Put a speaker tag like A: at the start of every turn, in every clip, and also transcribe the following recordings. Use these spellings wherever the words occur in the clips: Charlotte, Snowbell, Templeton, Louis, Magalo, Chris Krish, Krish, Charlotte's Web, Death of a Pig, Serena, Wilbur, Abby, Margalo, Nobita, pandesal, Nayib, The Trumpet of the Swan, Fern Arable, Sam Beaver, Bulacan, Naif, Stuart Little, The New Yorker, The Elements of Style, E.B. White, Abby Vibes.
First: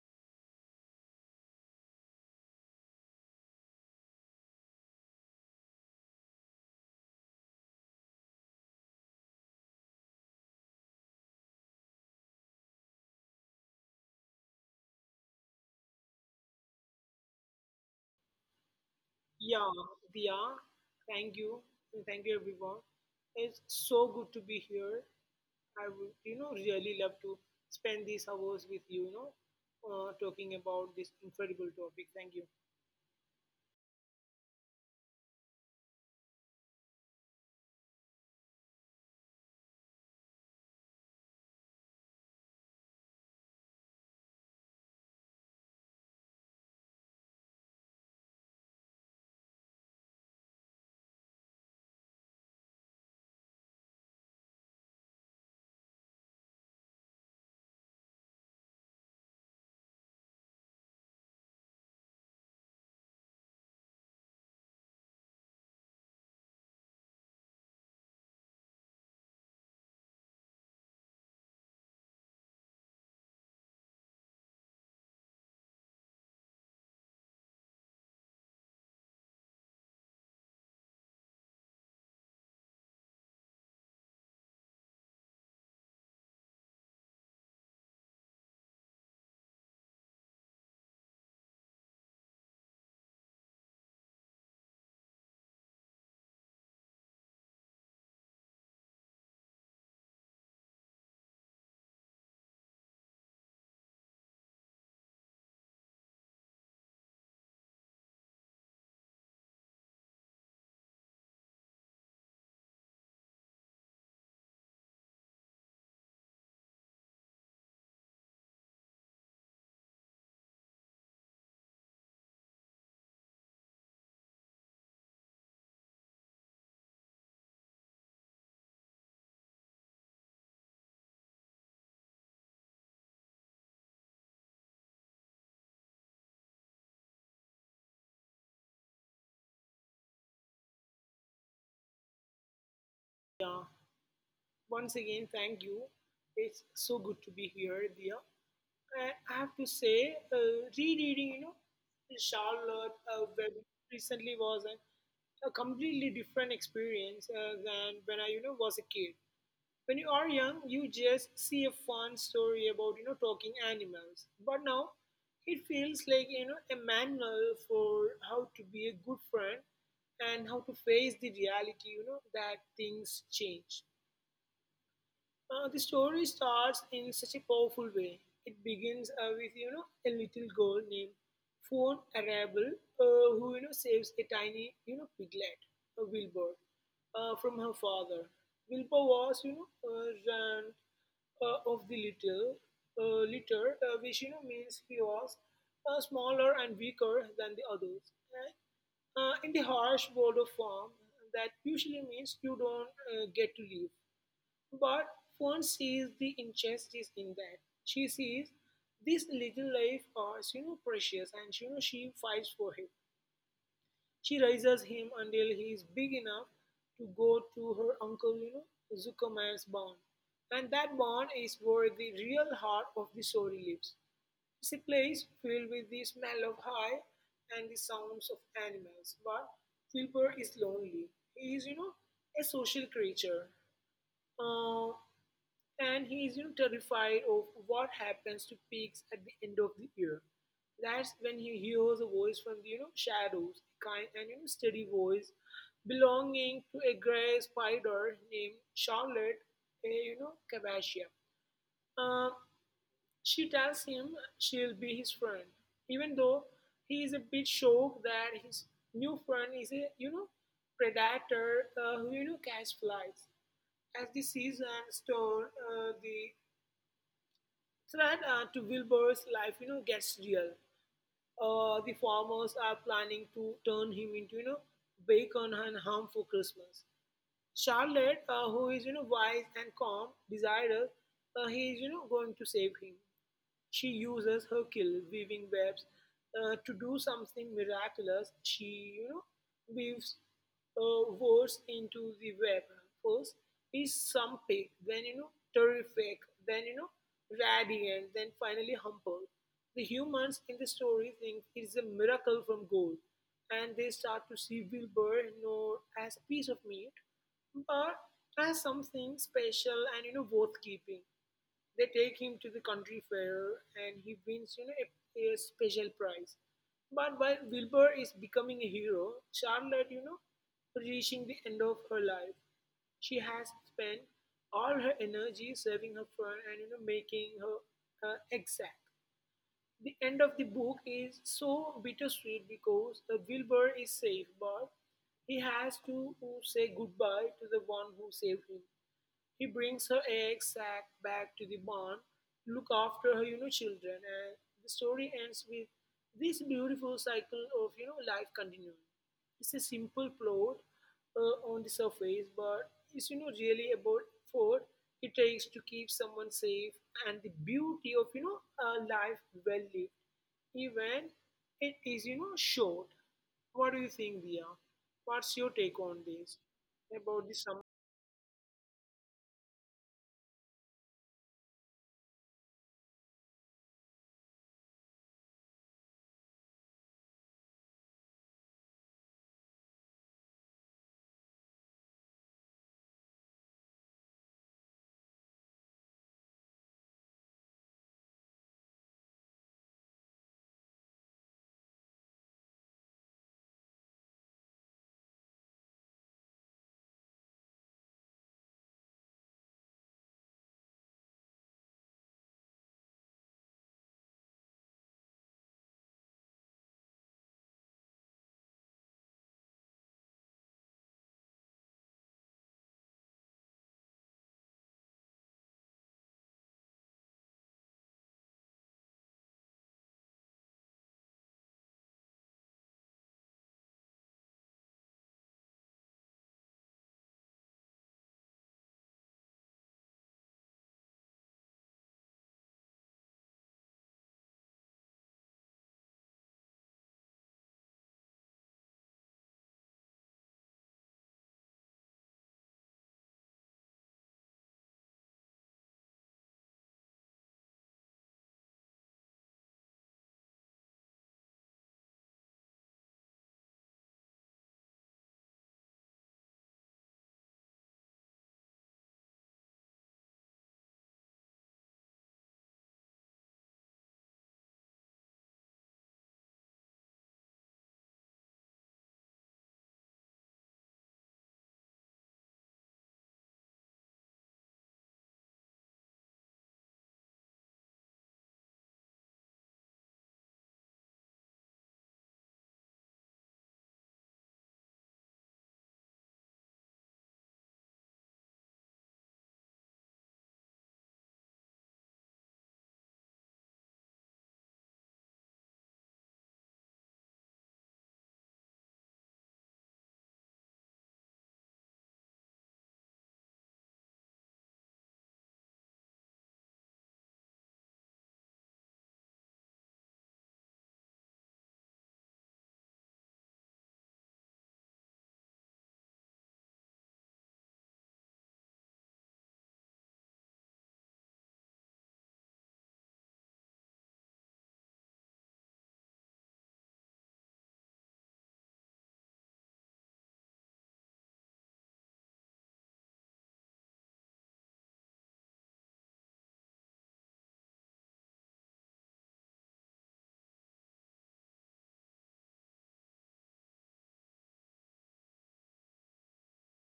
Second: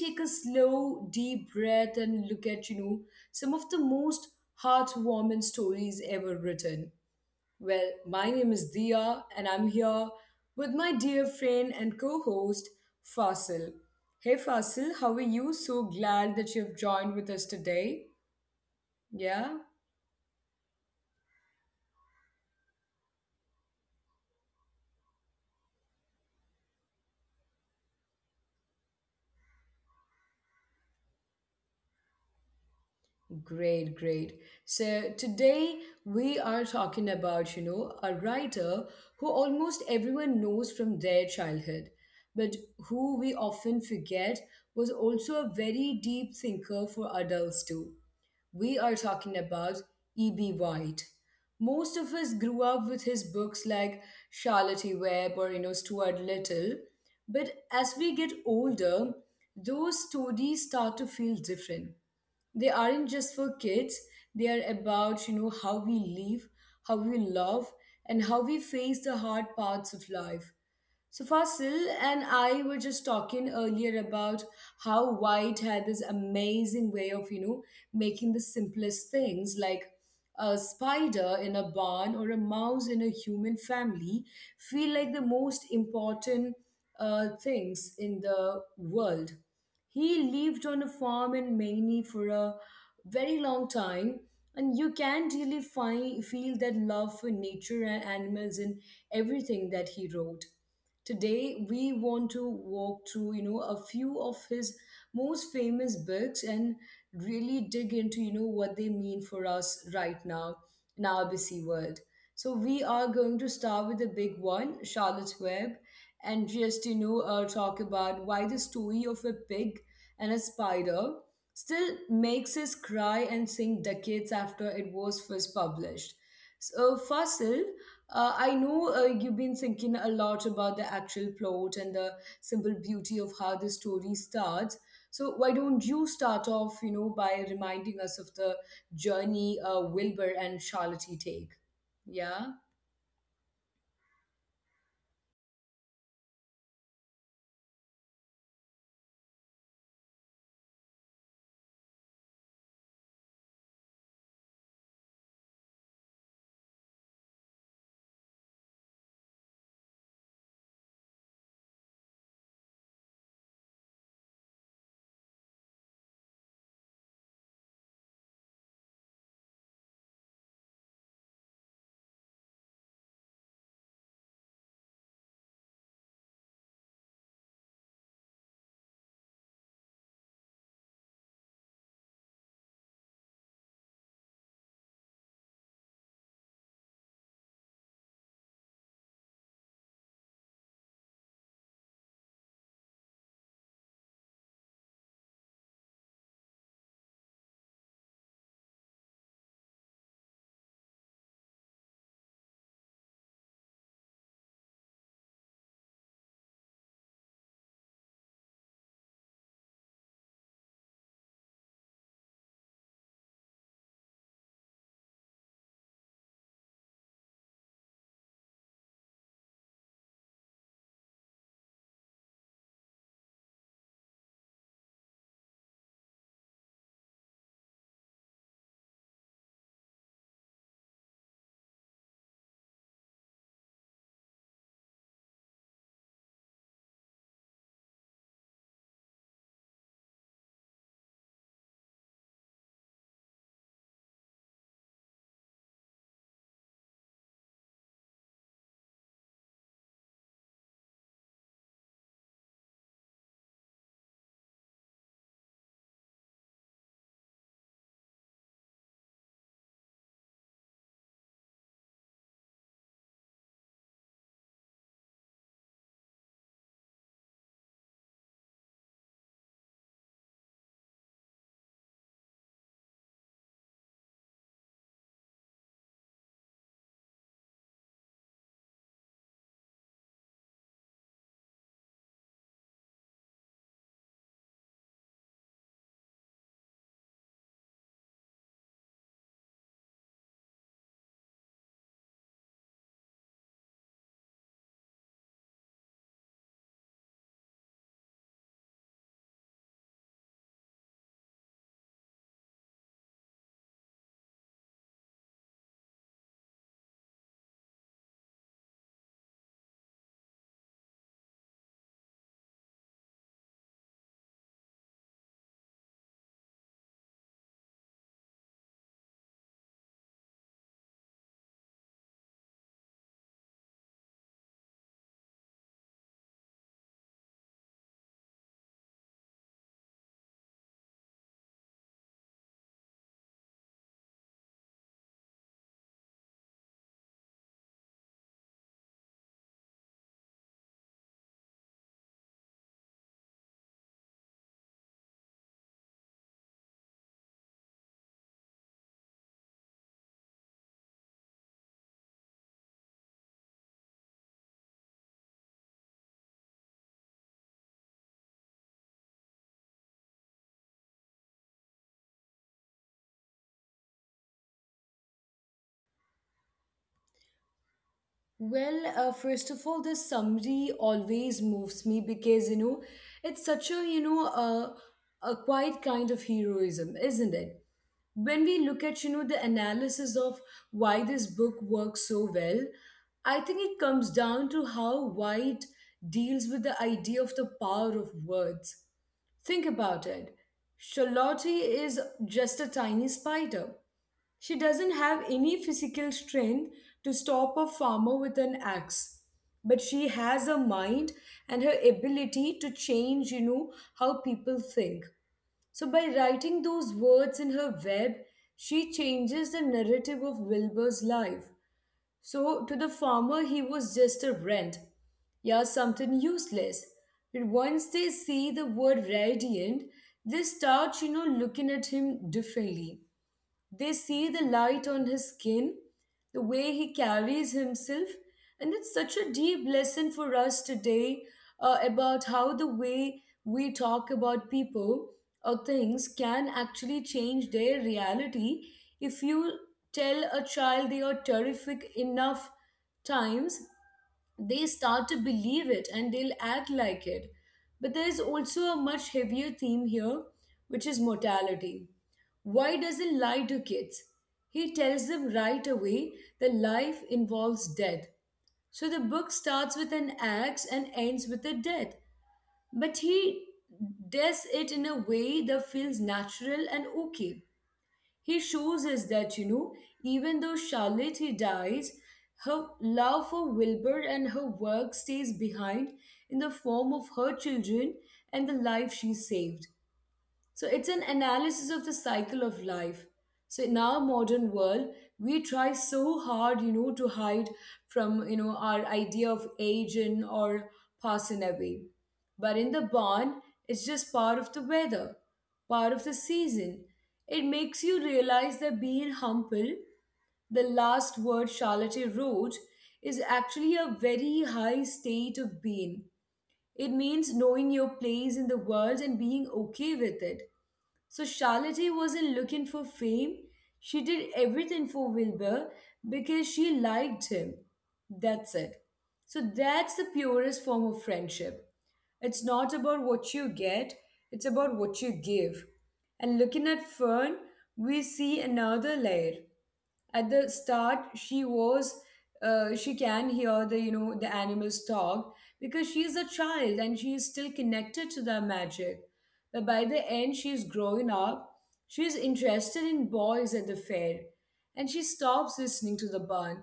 A: take a slow, deep breath and look at, some of the most heartwarming stories ever written. Well, my name is Dia, and I'm here with my dear friend and co host, Fasil. Hey, Fasil, how are you? So glad that you've joined with us today. Yeah,
B: Yeah, Dia. Thank you. And thank you, everyone. It's so good to be here. I would really love to spend these hours with you talking about this incredible topic. Thank you.
A: great, great. So, today we are talking about, a writer who almost everyone knows from their childhood, but who we often forget was also a very deep thinker for adults too. We are talking about E.B. White. Most of us grew up with his books like Charlotte E. Webb or Stuart Little, but as we get older, those stories start to feel different. They aren't just for kids. They are about how we live, how we love, and how we face the hard parts of life. So Fasil and I were just talking earlier about how White had this amazing way of, making the simplest things like a spider in a barn or a mouse in a human family feel like the most important things in the world. He lived on a farm in Maine for a very long time, and you can really feel that love for nature and animals in everything that he wrote. Today, we want to walk through, a few of his most famous books and really dig into, what they mean for us right now in our busy world. So we are going to start with the big one, Charlotte's Web, and just, talk about why the story of a pig and a spider still makes us cry and sing decades after it was first published. So, Fasil, I know you've been thinking a lot about the actual plot and the simple beauty of how the story starts. So why don't you start off, by reminding us of the journey Wilbur and Charlotte take? Yeah.
B: Yeah, once again, thank you. It's so good to be here, Dia. And I have to say, rereading Charlotte Web recently was a completely different experience than when I was a kid. When you are young, you just see a fun story about talking animals. But now, it feels like a manual for how to be a good friend and how to face the reality. You know that things change. The story starts in such a powerful way. It begins with a little girl named Fawn Arable who saves a tiny piglet, a Wilbur, from her father. Wilbur was run of the little litter, which means he was smaller and weaker than the others. And in the harsh world of farm, that usually means you don't get to live. But Fern sees the injustice in that. She sees this little life as precious, and she fights for him. She raises him until he is big enough to go to her uncle, Zuckerman's barn. And that barn is where the real heart of the story lives. It's a place filled with the smell of hay and the sounds of animals. But Wilbur is lonely. He is, a social creature. Uh, and he is terrified of what happens to pigs at the end of the year. That's when he hears a voice from the shadows, a kind and steady voice belonging to a gray spider named Charlotte, a Cavasia. Uh, she tells him she'll be his friend, even though he is a bit shocked that his new friend is a predator who catches flies. As the season turns, the threat to Wilbur's life, gets real. The farmers are planning to turn him into, bacon and ham for Christmas. Charlotte, who is, wise and calm, desirous, he is, going to save him. She uses her kill, weaving webs, to do something miraculous. She, you know, weaves words into the web. First is some pig, then terrific, then radiant, then finally humble. The humans in the story think it's a miracle from God, and they start to see Wilbur not as a piece of meat, but as something special and worth keeping. They take him to the country fair and he wins a special prize. But while Wilbur is becoming a hero, Charlotte, reaching the end of her life. She has spent all her energy serving her friend and making her exact. The end of the book is so bittersweet because Wilbur is safe, but he has to say goodbye to the one who saved him. He brings her egg sack back to the barn, look after her, children, and the story ends with this beautiful cycle of life continuing. It's a simple plot on the surface, but it's really about effort it takes to keep someone safe and the beauty of a life well lived, even it is short. What do you think, Dia? What's your take on this about this?
A: Well, first of all, this summary always moves me because it's such a a quiet kind of heroism, isn't it? When we look at the analysis of why this book works so well, I think it comes down to how White deals with the idea of the power of words. Think about it. Charlotte is just a tiny spider. She doesn't have any physical strength to stop a farmer with an axe, but she has a mind and her ability to change how people think. So, by writing those words in her web, she changes the narrative of Wilbur's life. So, to the farmer, he was just a rent, yeah, something useless. But once they see the word radiant, they start, looking at him differently. They see the light on his skin, the way he carries himself, and it's such a deep lesson for us today about how the way we talk about people or things can actually change their reality. If you tell a child they are terrific enough times, they start to believe it and they'll act like it. But there's also a much heavier theme here, which is mortality. Why doesn't lie to kids? He tells them right away that life involves death. So the book starts with an axe and ends with a death. But he does it in a way that feels natural and okay. He shows us that, even though Charlotte he dies, her love for Wilbur and her work stays behind in the form of her children and the life she saved. So it's an analysis of the cycle of life. So in our modern world, we try so hard, to hide from, our idea of aging or passing away. But in the barn, it's just part of the weather, part of the season. It makes you realize that being humble, the last word Charlotte wrote, is actually a very high state of being. It means knowing your place in the world and being okay with it. So Charlotte wasn't looking for fame. She did everything for Wilbur because she liked him. That's it. So that's the purest form of friendship. It's not about what you get, it's about what you give. And looking at Fern, we see another layer. At the start she was she can hear the the animals talk because she is a child and she is still connected to the magic, but by the end she is growing up. She is interested in boys at the fair and she stops listening to the bun.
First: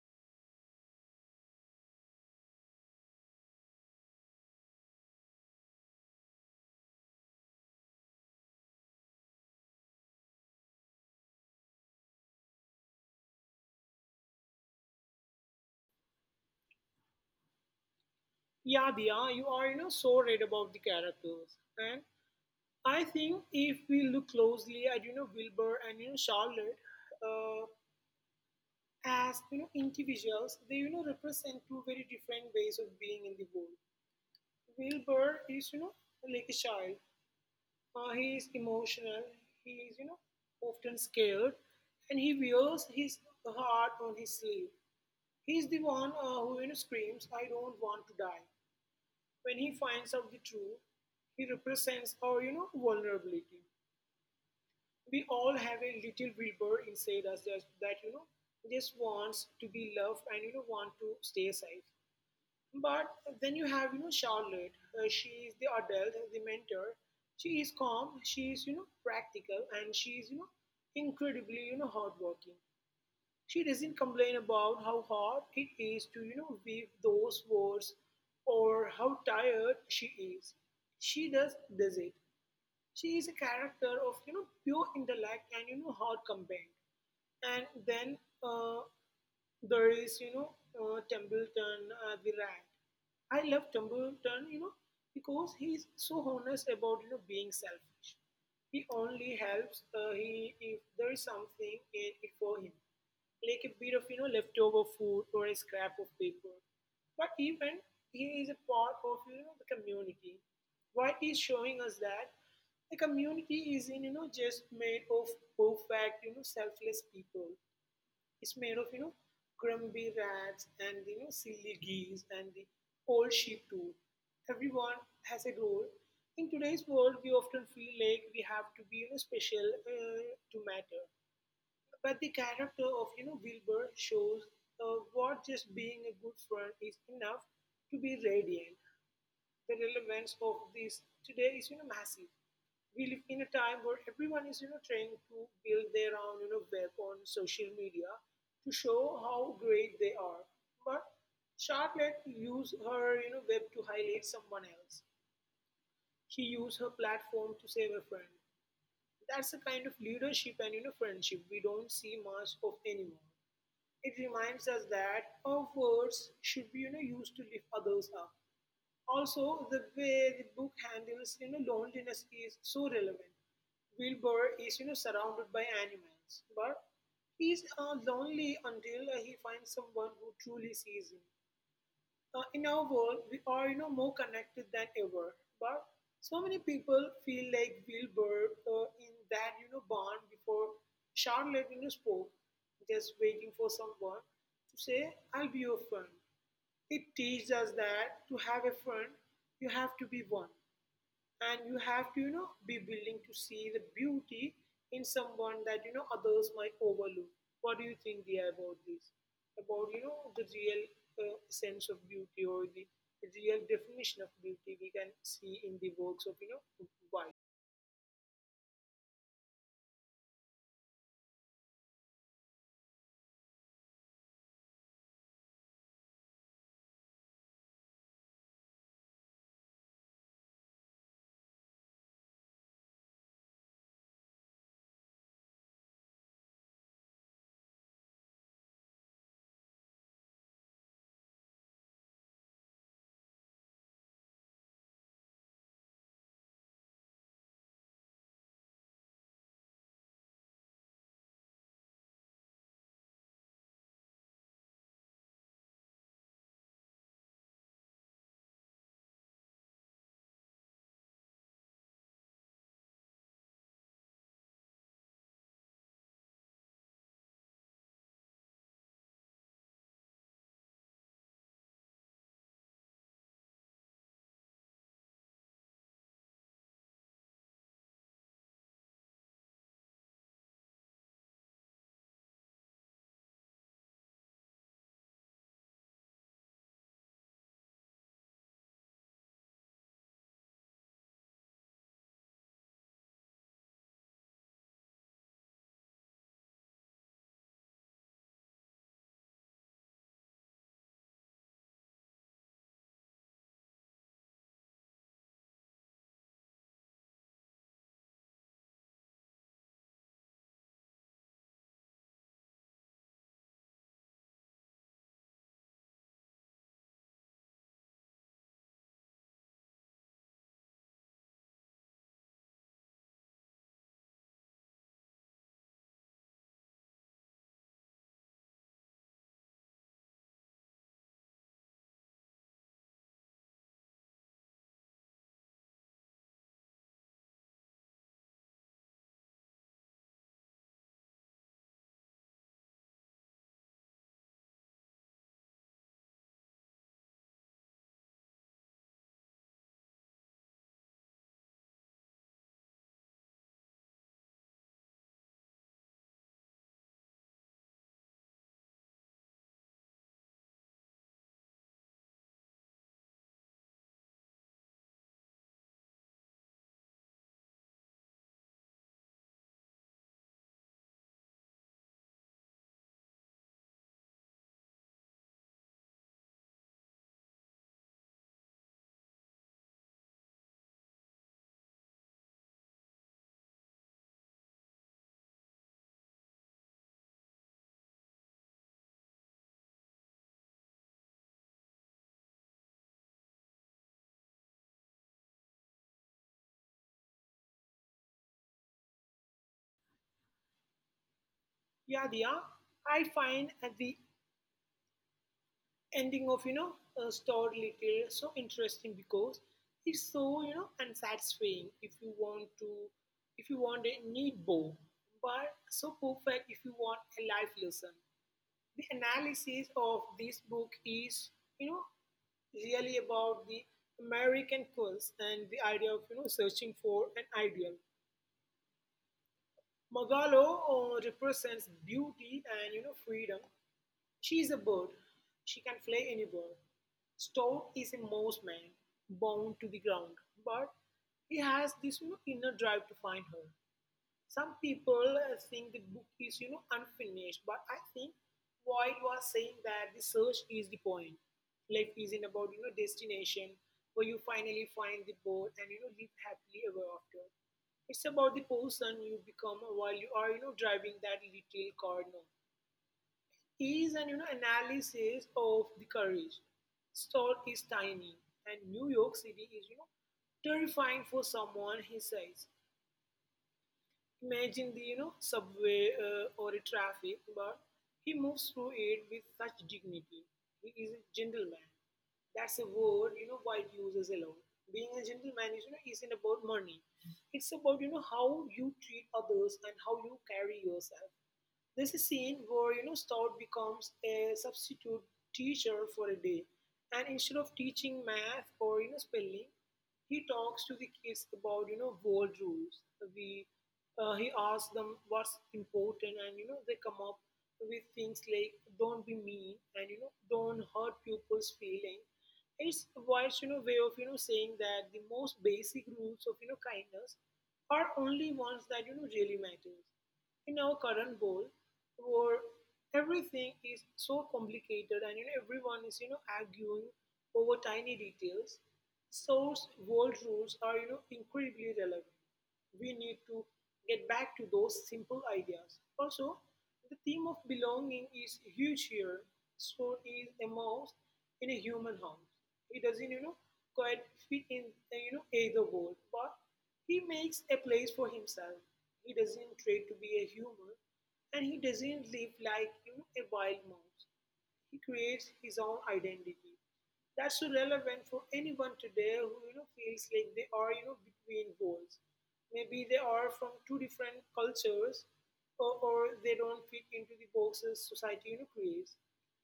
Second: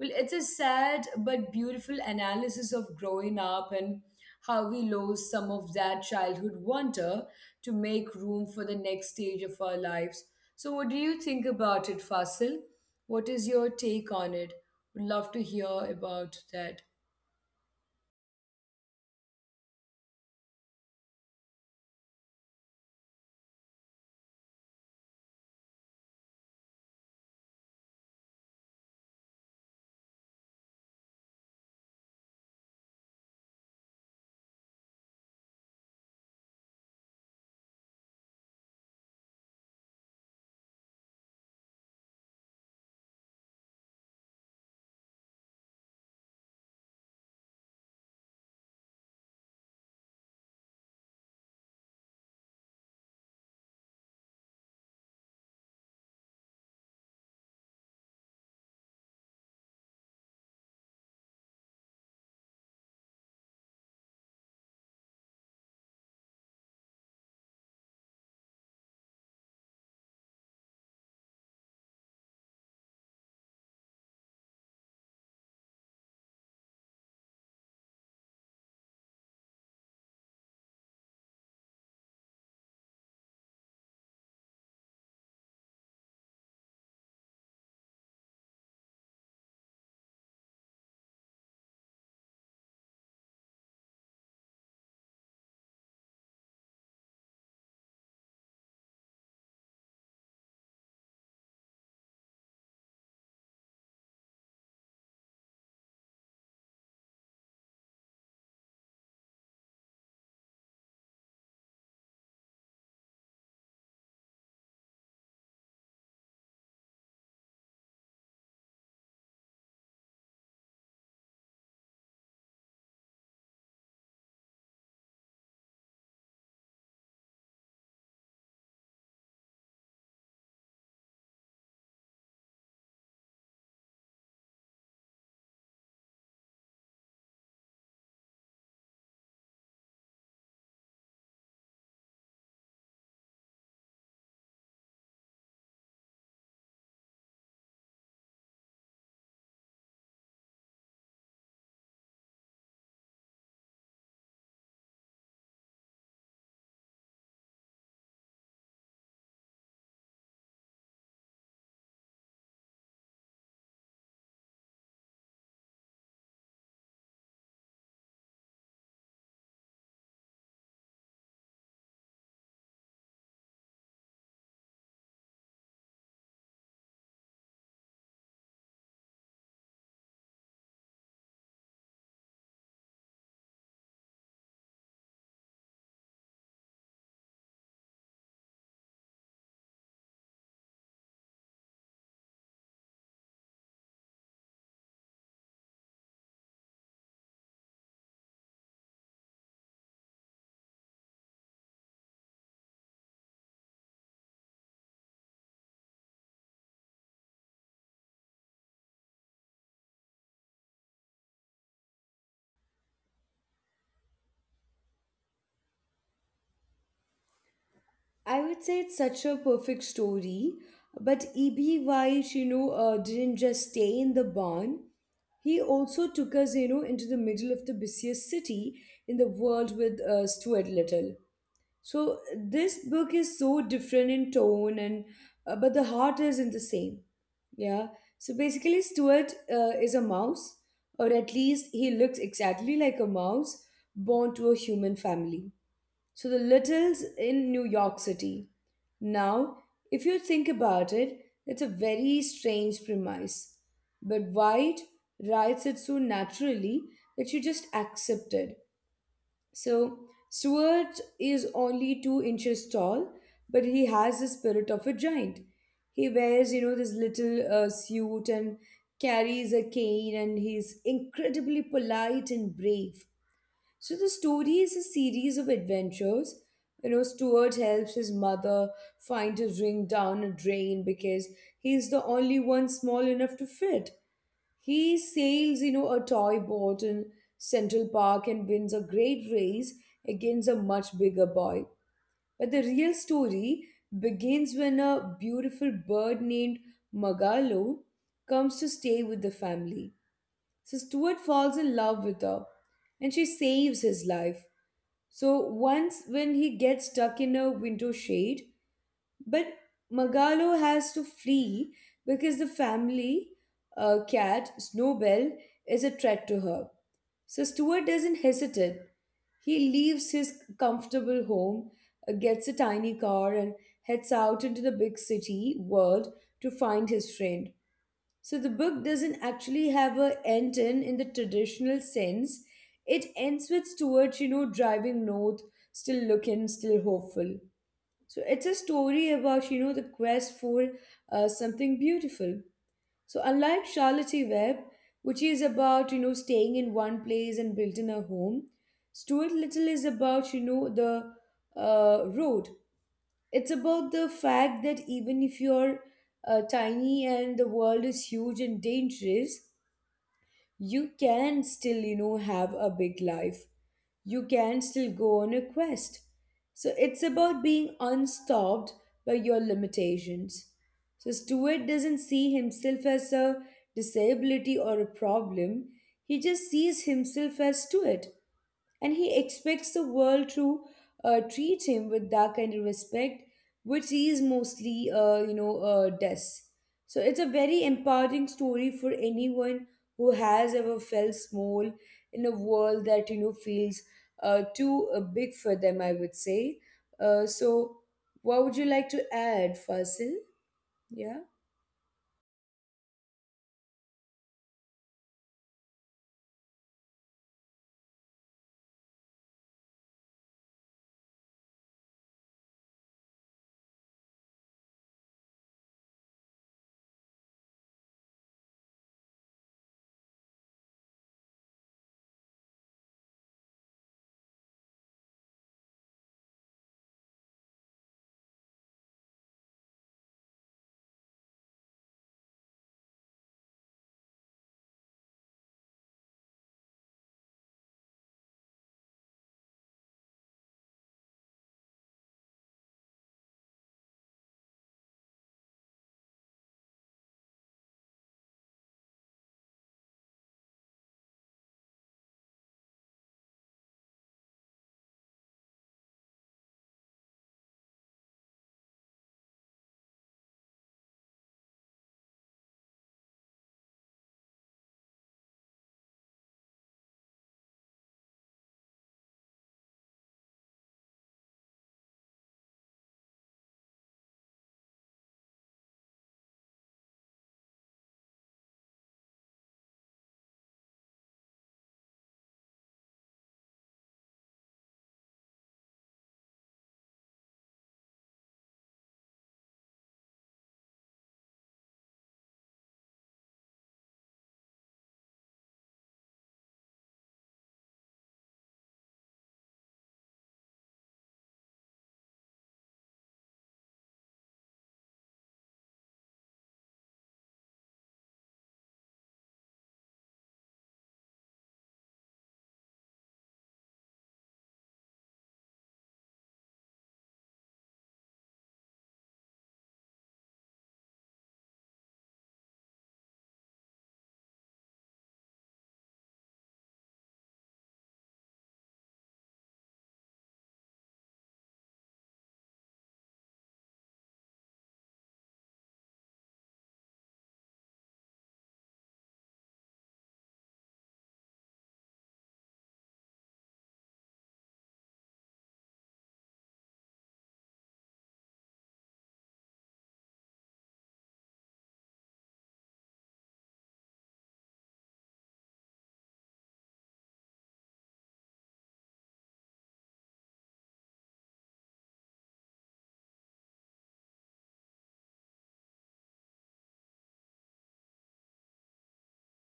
A: Well, it's a sad but beautiful analysis of growing up and how we lose some of that childhood wonder to make room for the next stage of our lives. So what do you think about it, Fasil? What is your take on it? Would love to hear about that.
B: Yeah, Diya, you are, so right about the characters. And I think if we look closely at, Wilbur and, Charlotte uh, as, individuals, they, represent two very different ways of being in the world. Wilbur is, like a child. He is emotional. He is, often scared. And he wears his heart on his sleeve. He's the one who, screams, I don't want to die when he finds out the truth, he represents our, vulnerability. We all have a little Wilbur inside us that just wants to be loved and, want to stay safe. But then you have, Charlotte. She is the adult, the mentor. She is calm. She is, practical, and she is, incredibly, hardworking. She doesn't complain about how hard it is to, weave those words or how tired she is. She just does it. She is a character of pure intellect and hard campaign. And then there is Templeton the rat. I love Templeton, because he is so honest about being selfish. He only helps he if there is something in it for him, like a bit of leftover food or a scrap of paper. But even he is a part of the community what is showing us that the community isn't just made of perfect selfless people. It's made of grumpy rats and silly geese and the old sheep too. Everyone has a role. In today's world, we often feel like we have to be special to matter. But the character of Wilbur shows what just being a good friend is enough to be radiant. The relevance of this today is massive. We live in a time where everyone is trying to build their own web on social media to show how great they are. But Charlotte used her web to highlight someone else. She used her platform to save a friend. That's the kind of leadership and friendship we don't see much of anymore. It reminds us that our words should be used to lift others up. Also, the way the book handles loneliness is so relevant. Wilbur is surrounded by animals, but he's lonely until he finds someone who truly sees him. In our world, we are more connected than ever, but so many people feel like Will Burr in that barn before Charlotte spoke, just waiting for someone to say, "I'll be your friend." It teaches us that to have a friend, you have to be one and you have to be willing to see the beauty in someone that others might overlook. What do you think, Dia, about this about the real sense of beauty or the real definition of beauty we can see in the works of White?
A: I would say it's such a perfect story, but E.B. White, didn't just stay in the barn. He also took us, into the middle of the busiest city in the world with Stuart Little. So this book is so different in tone and but the heart isn't the same. Yeah. So basically, Stuart is a mouse, or at least he looks exactly like a mouse born to a human family. So the Littles in New York City. Now, if you think about it, it's a very strange premise. But White writes it so naturally that you just accept it. So Stuart is only 2 inches tall, but he has the spirit of a giant. He wears, this little suit and carries a cane, and he's incredibly polite and brave. So the story is a series of adventures. Stuart helps his mother find his ring down a drain because he's the only one small enough to fit. He sails, a toy boat in Central Park and wins a great race against a much bigger boy. But the real story begins when a beautiful bird named Magalo comes to stay with the family. So Stuart falls in love with her and she saves his life. So once when he gets stuck in a window shade, but Magalo has to flee because the family cat, Snowbell, is a threat to her. So Stuart doesn't hesitate. He leaves his comfortable home, gets a tiny car, and heads out into the big city world to find his friend. So the book doesn't actually have a end in the traditional sense. It ends with Stuart, driving north, still looking, still hopeful. So it's a story about, the quest for something beautiful. So unlike Charlotte Web, which is about, staying in one place and building a home, Stuart Little is about, you know, the road. It's about the fact that even if you're tiny and the world is huge and dangerous, you can still have a big life. You can still go on a quest. So it's about being unstopped by your limitations. So Stuart doesn't see himself as a disability or a problem. He just sees himself as Stuart, and he expects the world to treat him with that kind of respect, which he is mostly, does. So it's a very empowering story for anyone who has ever felt small in a world that feels too big for them, I would say. So, what would you like to add, Fasil? Yeah.
B: Yeah, Dia, I find at the ending of Star Little so interesting because it's so unsatisfying if you want a neat bow, but so perfect if you want a life lesson. The analysis of this book is you know really about the American quest and the idea of searching for an ideal. Magalo represents beauty and freedom. She is a bird. She can fly anywhere. Stout is a mouse man, bound to the ground, but he has this inner drive to find her. Some people think the book is unfinished, but I think White was saying that the search is the point. Life isn't about destination where you finally find the boat and live happily ever after. It's about the person you become while you are driving that little car. No is an analysis of the courage. Store is tiny, and New York City is terrifying for someone his size. Imagine the subway or a traffic, but he moves through it with such dignity. He is a gentleman. That's a word White uses alone. Being a gentleman is you know isn't about money. It's about how you treat others and how you carry yourself. There's a scene where Stout becomes a substitute teacher for a day, and instead of teaching math or spelling, he talks to the kids about world rules. We he asks them what's important, and they come up with things like don't be mean and don't hurt people's feeling. It's a wise way of saying that the most basic rules of kindness are only ones that really matters in our current world where everything is so complicated and everyone is arguing over tiny details source world rules are incredibly relevant we need to get back to those simple ideas. Also, the theme of belonging is huge here. So is a mouse in a human house. He doesn't, quite fit in, either world, but he makes a place for himself. He doesn't try to be a human, and he doesn't live like a wild mouse. He creates his own identity. That's so relevant for anyone today who feels like they are between worlds. Maybe they are from two different cultures, or they don't fit into the boxes society creates.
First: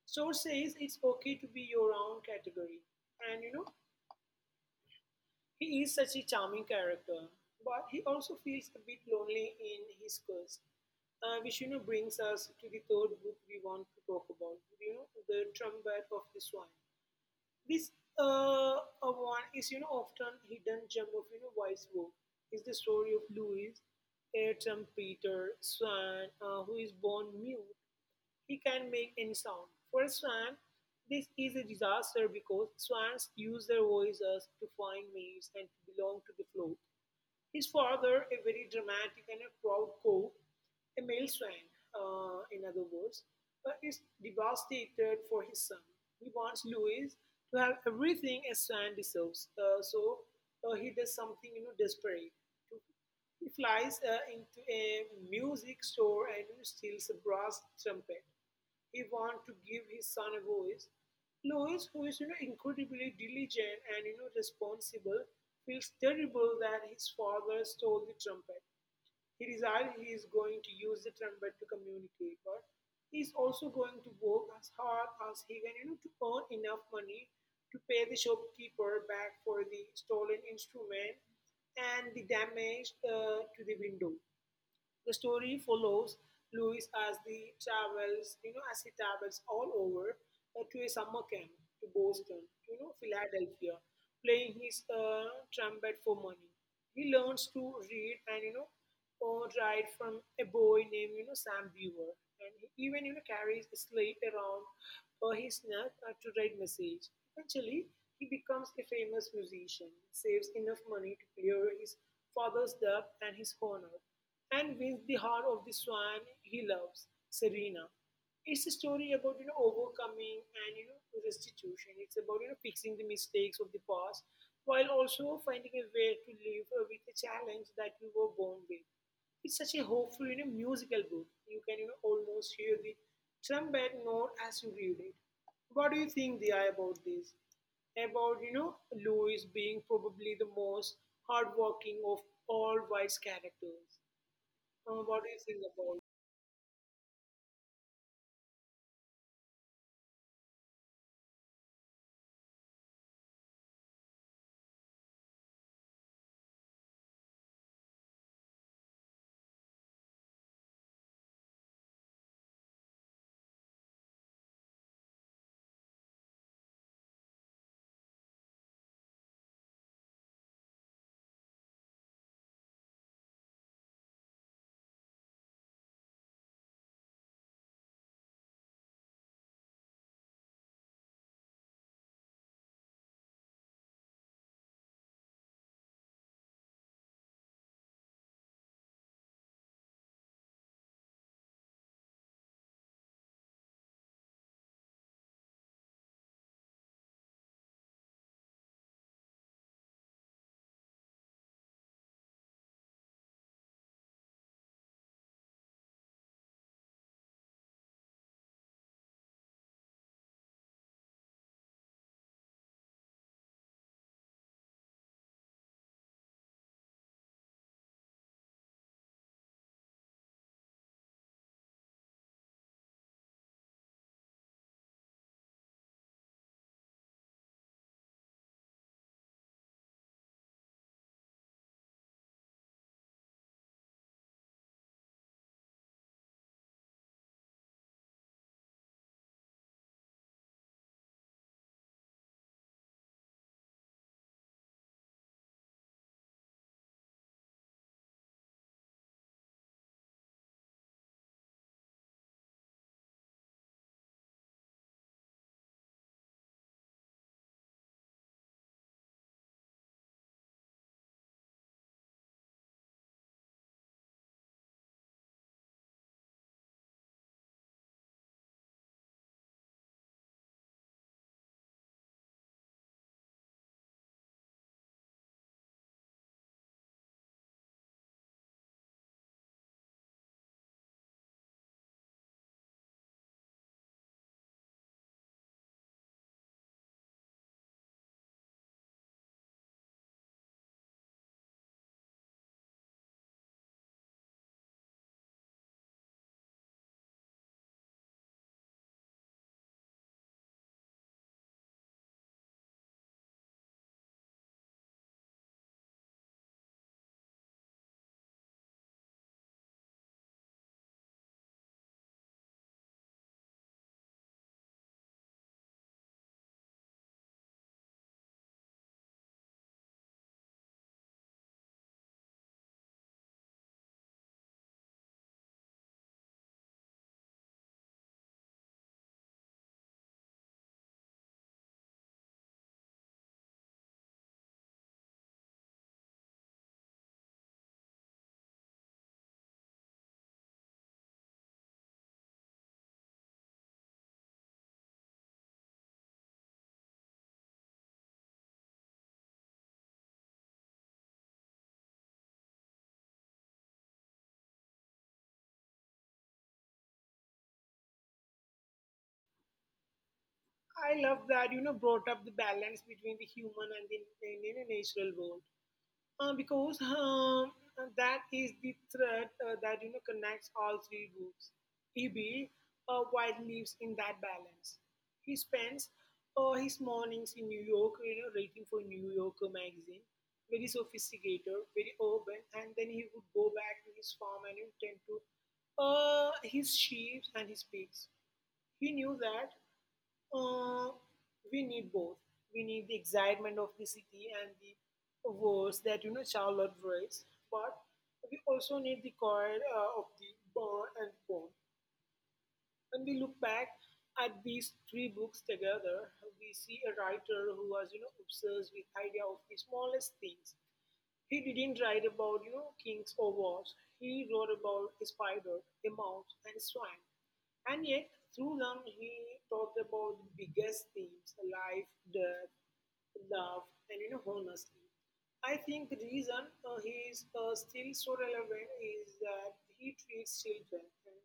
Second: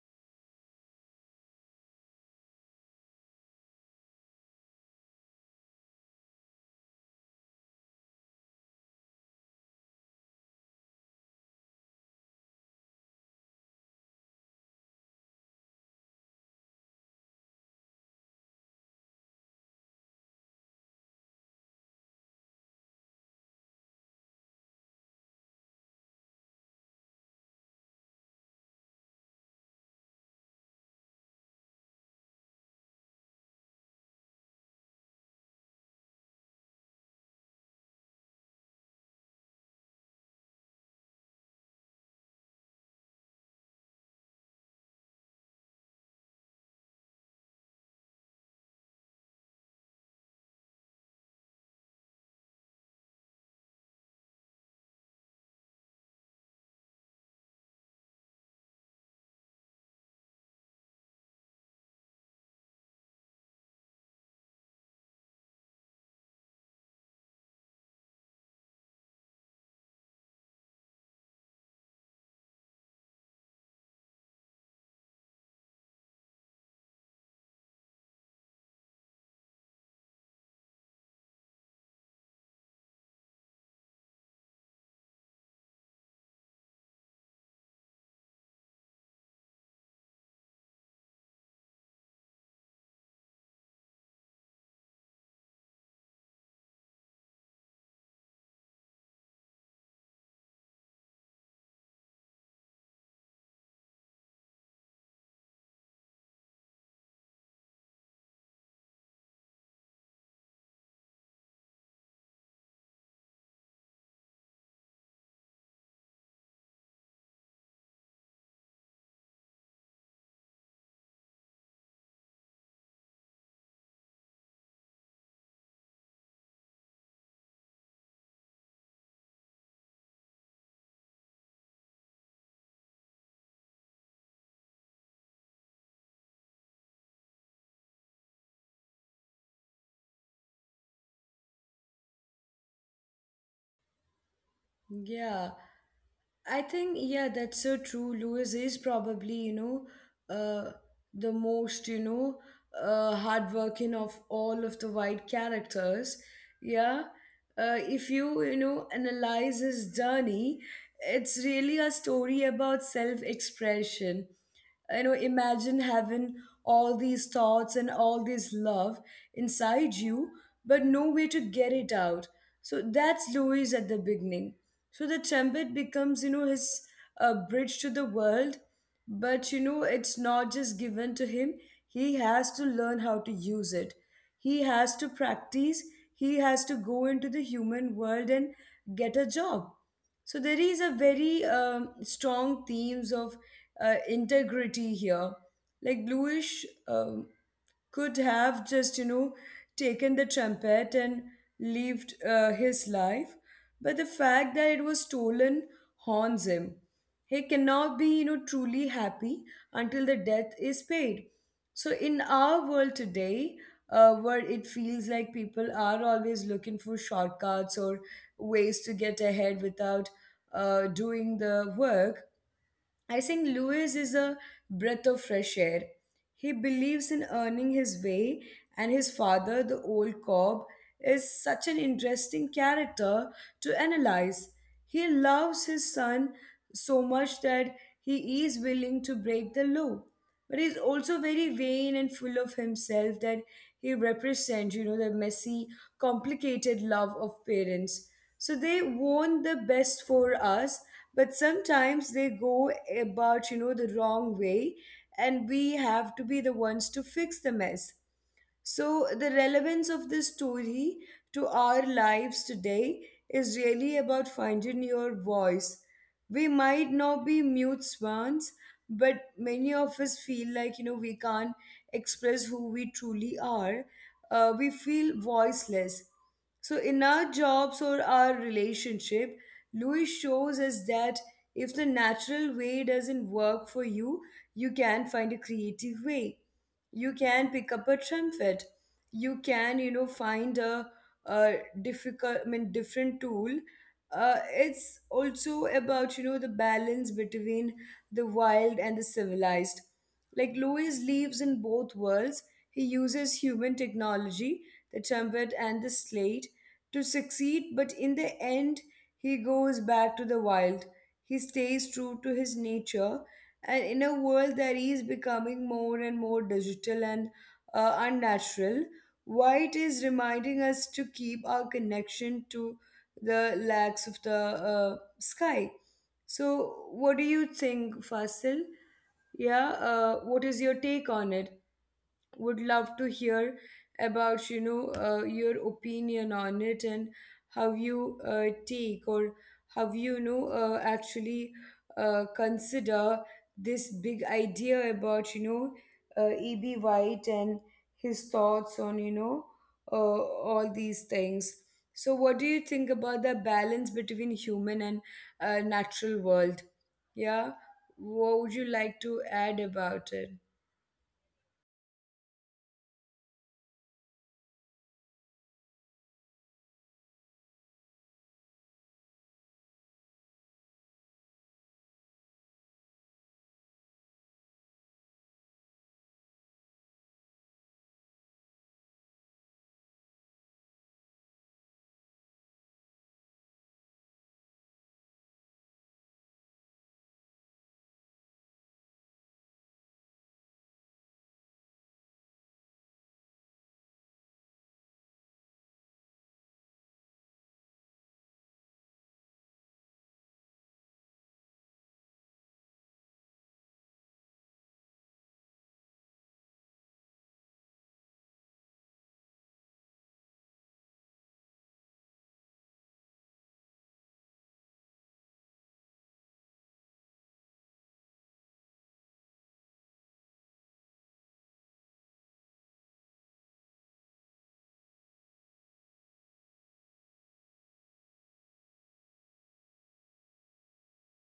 B: Source says it's okay to be your own category, and he is such a charming character, but he also feels a bit lonely in his quest, which brings us to the third book we want to talk about. You know, the Trumpet of the swine. This one is often hidden gem of wise work. Is the story of Louis, Ayrton Peter Swan, who is born mute. He can make any sound. For a swan, this is a disaster because swans use their voices to find mates and to belong to the flock. His father, a very dramatic and a proud cock, a male swan, in other words, is devastated for his son. He wants Louis to have everything a swan deserves, so he does something desperate to he flies into a music store and steals a brass trumpet. He wants to give his son a voice. Louis, who is incredibly diligent and responsible, feels terrible that his father stole the trumpet. He decided he is going to use the trumpet to communicate, but he is also going to work as hard as he can to earn enough money to pay the shopkeeper back for the stolen instrument and the damage to the window. The story follows Louis as the travels, as he travels all over to a summer camp, to Boston, to, Philadelphia, playing his trumpet for money. He learns to read and, or write from a boy named, Sam Beaver. And he even, carries a slate around his neck to write message. Eventually, he becomes a famous musician, saves enough money to clear his father's debt and his honor and wins the heart of the swan he loves, Serena. It's a story about overcoming and restitution. It's about fixing the mistakes of the past while also finding a way to live with the challenge that you were born with. It's such a hopeful musical book. You can almost hear the trumpet note as you read it. What do you think, Dia, about this? About Louis being probably the most hardworking of all wise characters. What do you
A: Yeah.
B: think about?
A: I think, yeah, that's so true. Lewis is probably, uh, the most, hardworking of all of the white characters. Yeah. If you, analyze his journey, it's really a story about self expression. Imagine having all these thoughts and all this love inside you, but no way to get it out. So that's Louis at the beginning. So the trumpet becomes, his bridge to the world. But, it's not just given to him. He has to learn how to use it. He has to practice. He has to go into the human world and get a job. So there is a very strong themes of integrity here. Like Bluish could have just, taken the trumpet and lived his life. But the fact that it was stolen haunts him. He cannot be, truly happy until the debt is paid. So in our world today, where it feels like people are always looking for shortcuts or ways to get ahead without doing the work, I think Lewis is a breath of fresh air. He believes in earning his way, and his father, the old cob, is such an interesting character to analyze. He loves his son so much that he is willing to break the law, but he's also very vain and full of himself that he represents, you know, the messy, complicated love of parents. So they want the best for us, but sometimes they go about, you know, the wrong way, and we have to be the ones to fix the mess. So the relevance of this story to our lives today is really about finding your voice. We might not be mute swans, but many of us feel like, you know, we can't express who we truly are. We feel voiceless. So in our jobs or our relationship, Louis shows us that if the natural way doesn't work for you, you can find a creative way. You can pick up a trumpet. You can, you know, find a difficult I mean different tool. It's also about, you know, the balance between the wild and the civilized. Like Louis lives in both worlds. He uses human technology, the trumpet and the slate, to succeed, but in the end he goes back to the wild. He stays true to his nature. And in a world that is becoming more and more digital and unnatural, White is reminding us to keep our connection to the lags of the sky. So what do you think, Fasil? Yeah, what is your take on it? Would love to hear about, you know, your opinion on it, and how you take, or how you know, actually consider this big idea about, you know, E.B. White and his thoughts on, you know, uh, all these things. So what do you think about the balance between human and natural world? Yeah. What would you like to add about it?
B: I love that you know brought up the balance between the human and the, natural world because that is the thread that connects all three groups. Eb while lives in that balance. He spends his mornings in New York, writing for New Yorker magazine. Very sophisticated, very urban, and then he would go back to his farm and tend to his sheep and his pigs. He knew that Uh, we need both. We need the excitement of the city and the wars that Charlotte writes, but we also need the quiet of the bar and pond. When we look back at these three books together, we see a writer who was obsessed with idea of the smallest things he didn't write about, kings or wars. He wrote about a spider, a mouse, and a swan. And yet, through them, he talked about the biggest themes life, death, love, and, honesty. I think the reason he is still so relevant is that he treats children and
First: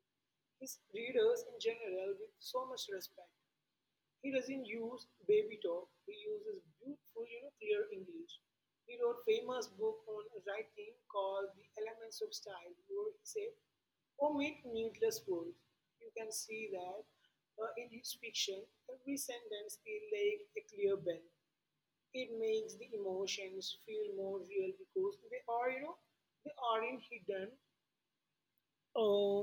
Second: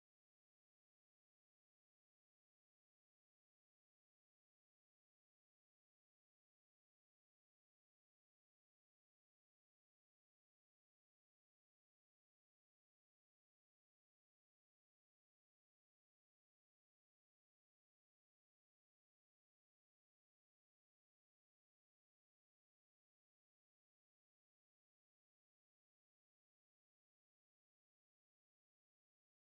B: his readers in general with so much respect. He doesn't use baby talk. He uses beautiful, clear English. He wrote a famous book on writing called The Elements of Style, where he said, omit needless words. You can see that in his fiction, every sentence is like a clear bell. It makes the emotions feel more real because they are, they aren't hidden uh,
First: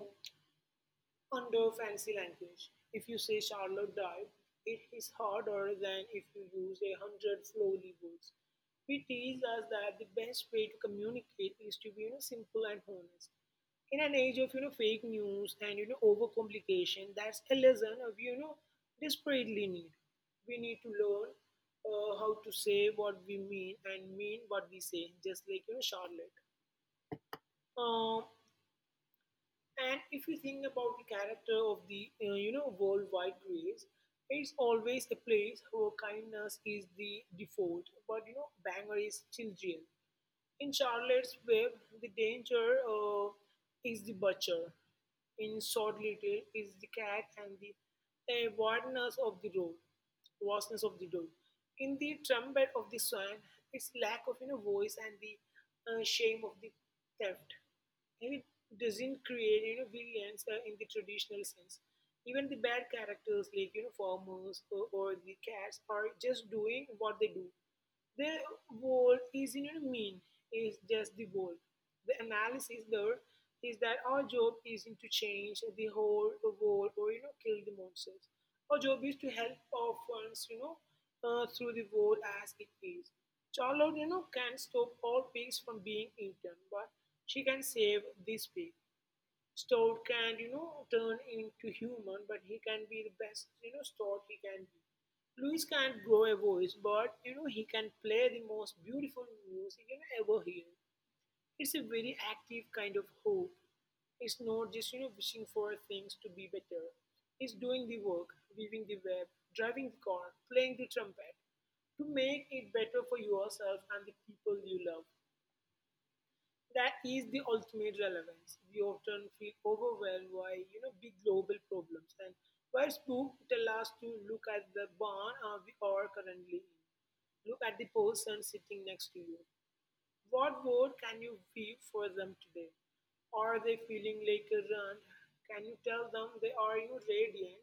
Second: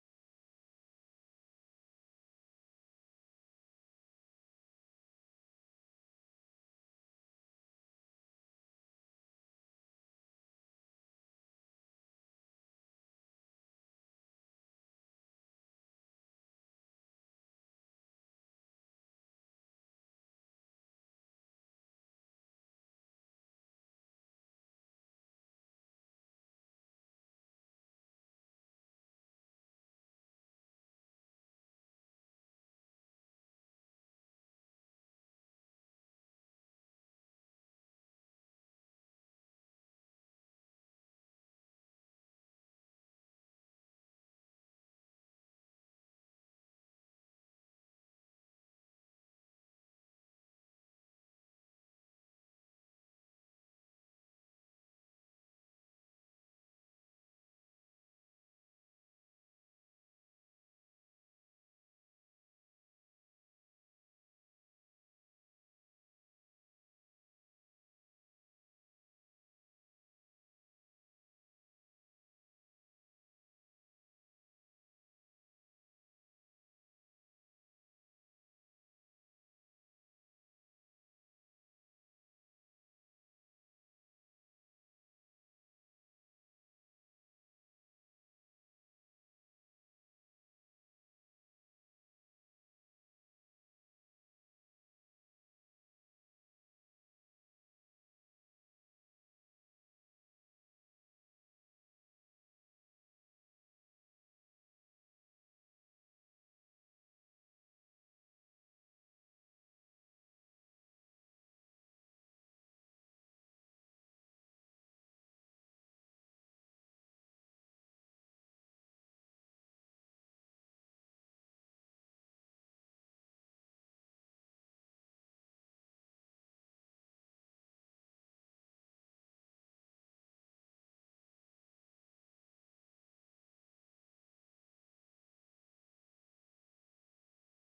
B: under fancy language. If you say Charlotte died, it is harder than if you use a hundred flowery words. We teach us that the best way to communicate is to be simple and honest. In an age of fake news and overcomplication, that's a lesson of desperately need. We need to learn how to say what we mean and mean what we say, just like Charlotte. Um, and if you think about the character of the worldwide race, it's always a place where kindness is the default, but banger is still real. In Charlotte's Web, the danger is the butcher. In Sword Little is the cat and the wildness of the road, vastness of the road. In the trumpet of the swan, its lack of voice and the shame of the theft. And it doesn't create villains in the traditional sense. Even the bad characters like farmers or the cats are just doing what they do the wall isn't a mean, it's just the wall. The analysis there is that our job isn't to change the whole wall or kill the monsters. Our job is to help orphans, through the wall as it is. Charlotte, can stop all pigs from being eaten, but she can save this pig. Stout can, turn into human, but he can be the best, stout he can be. Louis can't grow a voice, but he can play the most beautiful music ever hear. It's a very active kind of hope. It's not just, wishing for things to be better. It's doing the work, weaving the web, driving the car, playing the trumpet to make it better for yourself and the people you love. That is the ultimate relevance. We often feel overwhelmed by big global problems, and White's book tell us to look at the barn we are currently in. Look at the person sitting next to you. What word can you give for them today? Are they feeling like a run? Can you tell them they are radiant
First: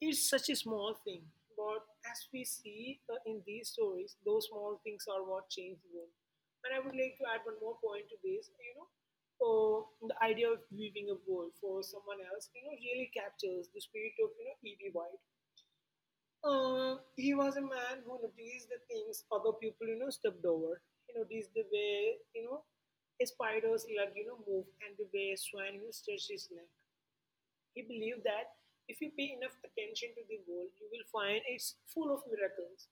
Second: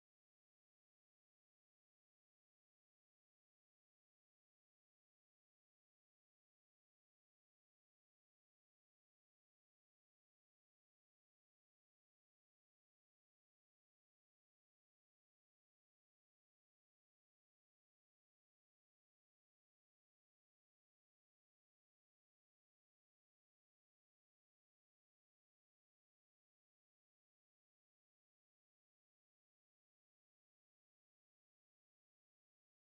B: it's such a small thing, but as we see in these stories, those small things are what change the world. And I would like to add one more point to this. The idea of leaving a world for someone else, really captures the spirit of E.B. White. He was a man who noticed the things other people stepped over. He noticed the way a spider's leg move and the way a swan stretched his neck he believed that if you pay enough attention to the world, you will find it's full of miracles,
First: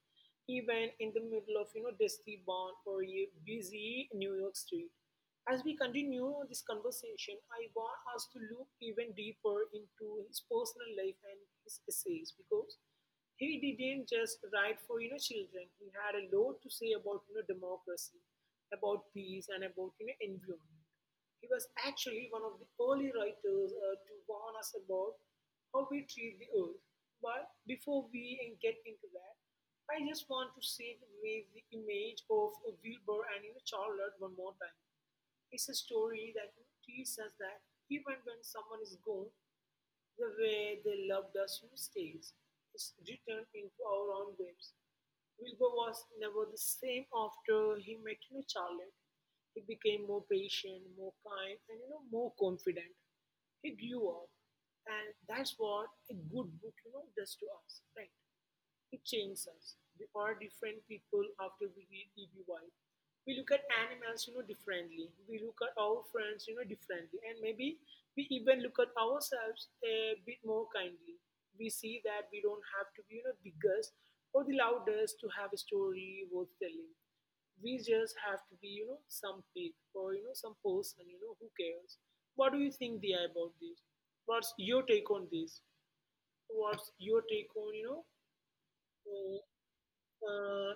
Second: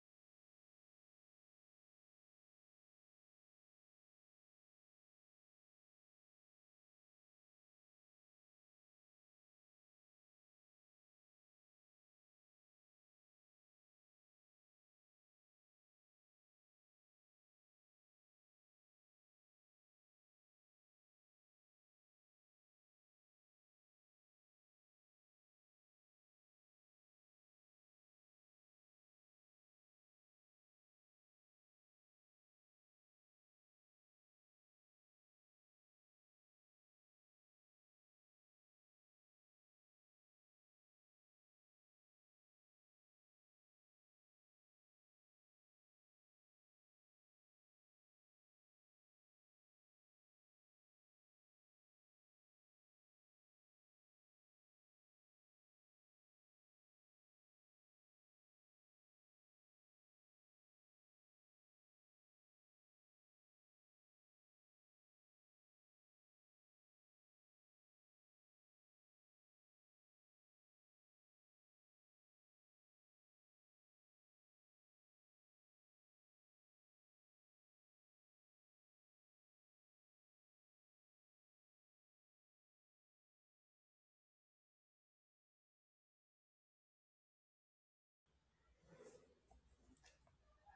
B: even in the middle of dusty barn or a busy New York street. As we continue this conversation, I want us to look even deeper into his personal life and his essays because he didn't just write for children. He had a lot to say about democracy, about peace, and about environment. He was actually one of the early writers to warn us about how we treat the earth. But before we get into that, I just want to sit with the image of Wilbur and Charlotte one more time. It's a story that teaches us that even when someone is gone, the way they loved us on stage is written into our own graves. Wilbur was never the same after he met Charlotte. He became more patient, more kind, and more confident. He grew up, and that's what a good book does to us, right? It changes us. We are different people after we read E.B. White. We look at animals, differently. We look at our friends, differently. And maybe we even look at ourselves a bit more kindly. We see that we don't have to be, biggest or the loudest to have a story worth telling. We just have to be, some people or, some person, who cares. What do you think, Dia, about this? What's your take on this? What's your take on, uh, uh,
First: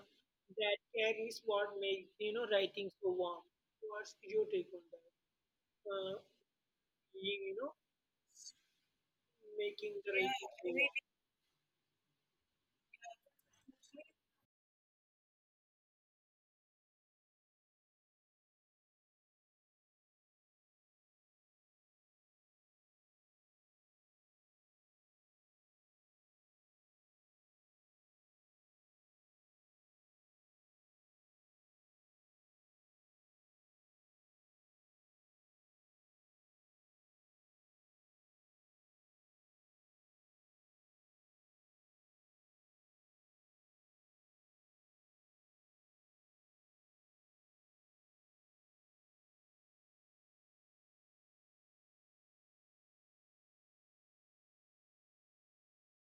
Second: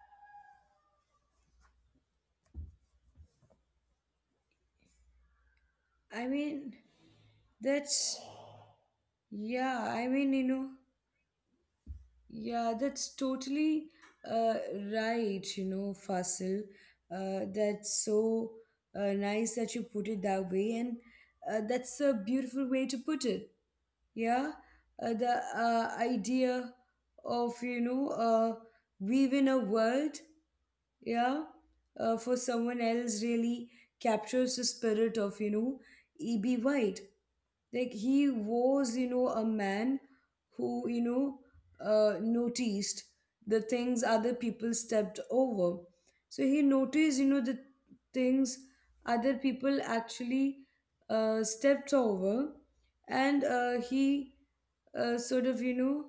B: that care is what makes writing so warm. What's your take on that? Uh,
A: I mean,
B: you, you know,
A: that's... Yeah,
B: making
A: I
B: the, yeah,
A: mean, you
B: writing so
A: know,
B: really warm.
A: yeah, that's totally uh, right, you know, Fasil. That's so nice that you put it that way, and that's a beautiful way to put it. Yeah, the idea of, you know, weaving a world, yeah, for someone else really captures the spirit of, you know, E.B. White. Like, he was, you know, a man who, you know, noticed the things other people stepped over. So he noticed, you know, the things other people actually stepped over. And he sort of, you know,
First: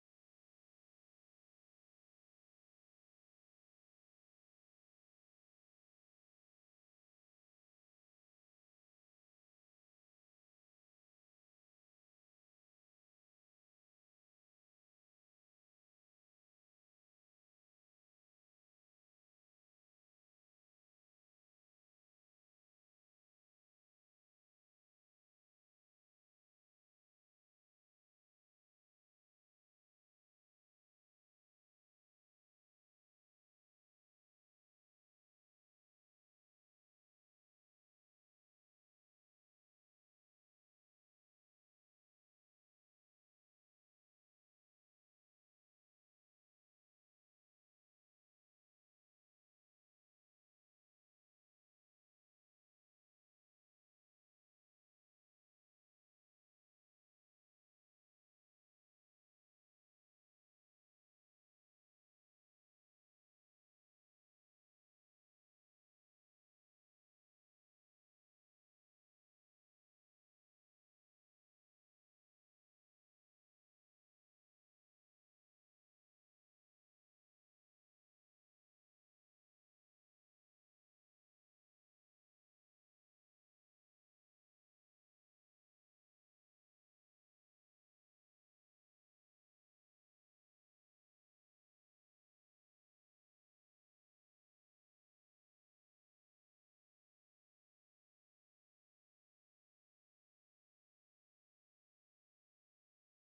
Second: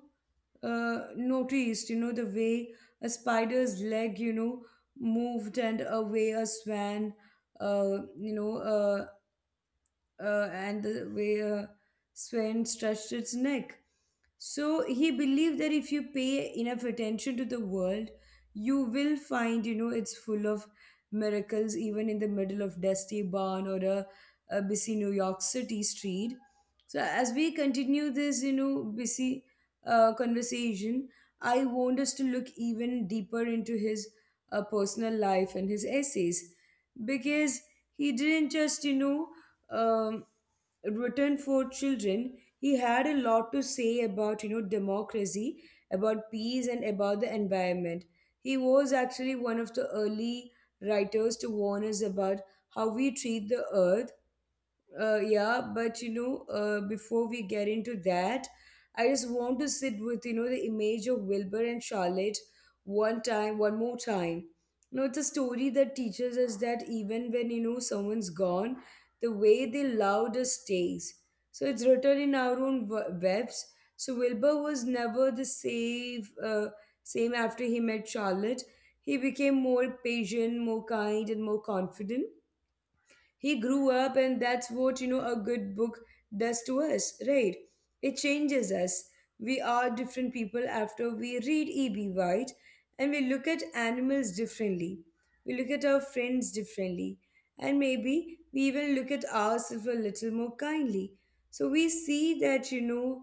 A: noticed, you know, the way a spider's leg, you know, moved and a way a swan uh, you know uh and the way swan stretched its neck. So he believed that if you pay enough attention to the world, you will find, you know, it's full of miracles, even in the middle of dusty barn or a busy New York City street. So as we continue this, you know, busy conversation, I want us to look even deeper into his personal life and his essays because he didn't just, you know, um, written for children. He had a lot to say about, you know, democracy, about peace, and about the environment. He was actually one of the early writers to warn us about how we treat the earth. Yeah, but you know, before we get into that, I just want to sit with, you know, the image of Wilbur and Charlotte one more time. You know, it's a story that teaches us that even when, you know, someone's gone, the way they loved us stays. So it's written in our own webs. So Wilbur was never the same. Same after he met Charlotte, he became more patient, more kind, and more confident. He grew up, and that's what, you know, a good book does to us, right? It changes us. We are different people after we read E.B. White. And we look at animals differently. We look at our friends differently. And maybe we even look at ourselves a little more kindly. So we see that, you know,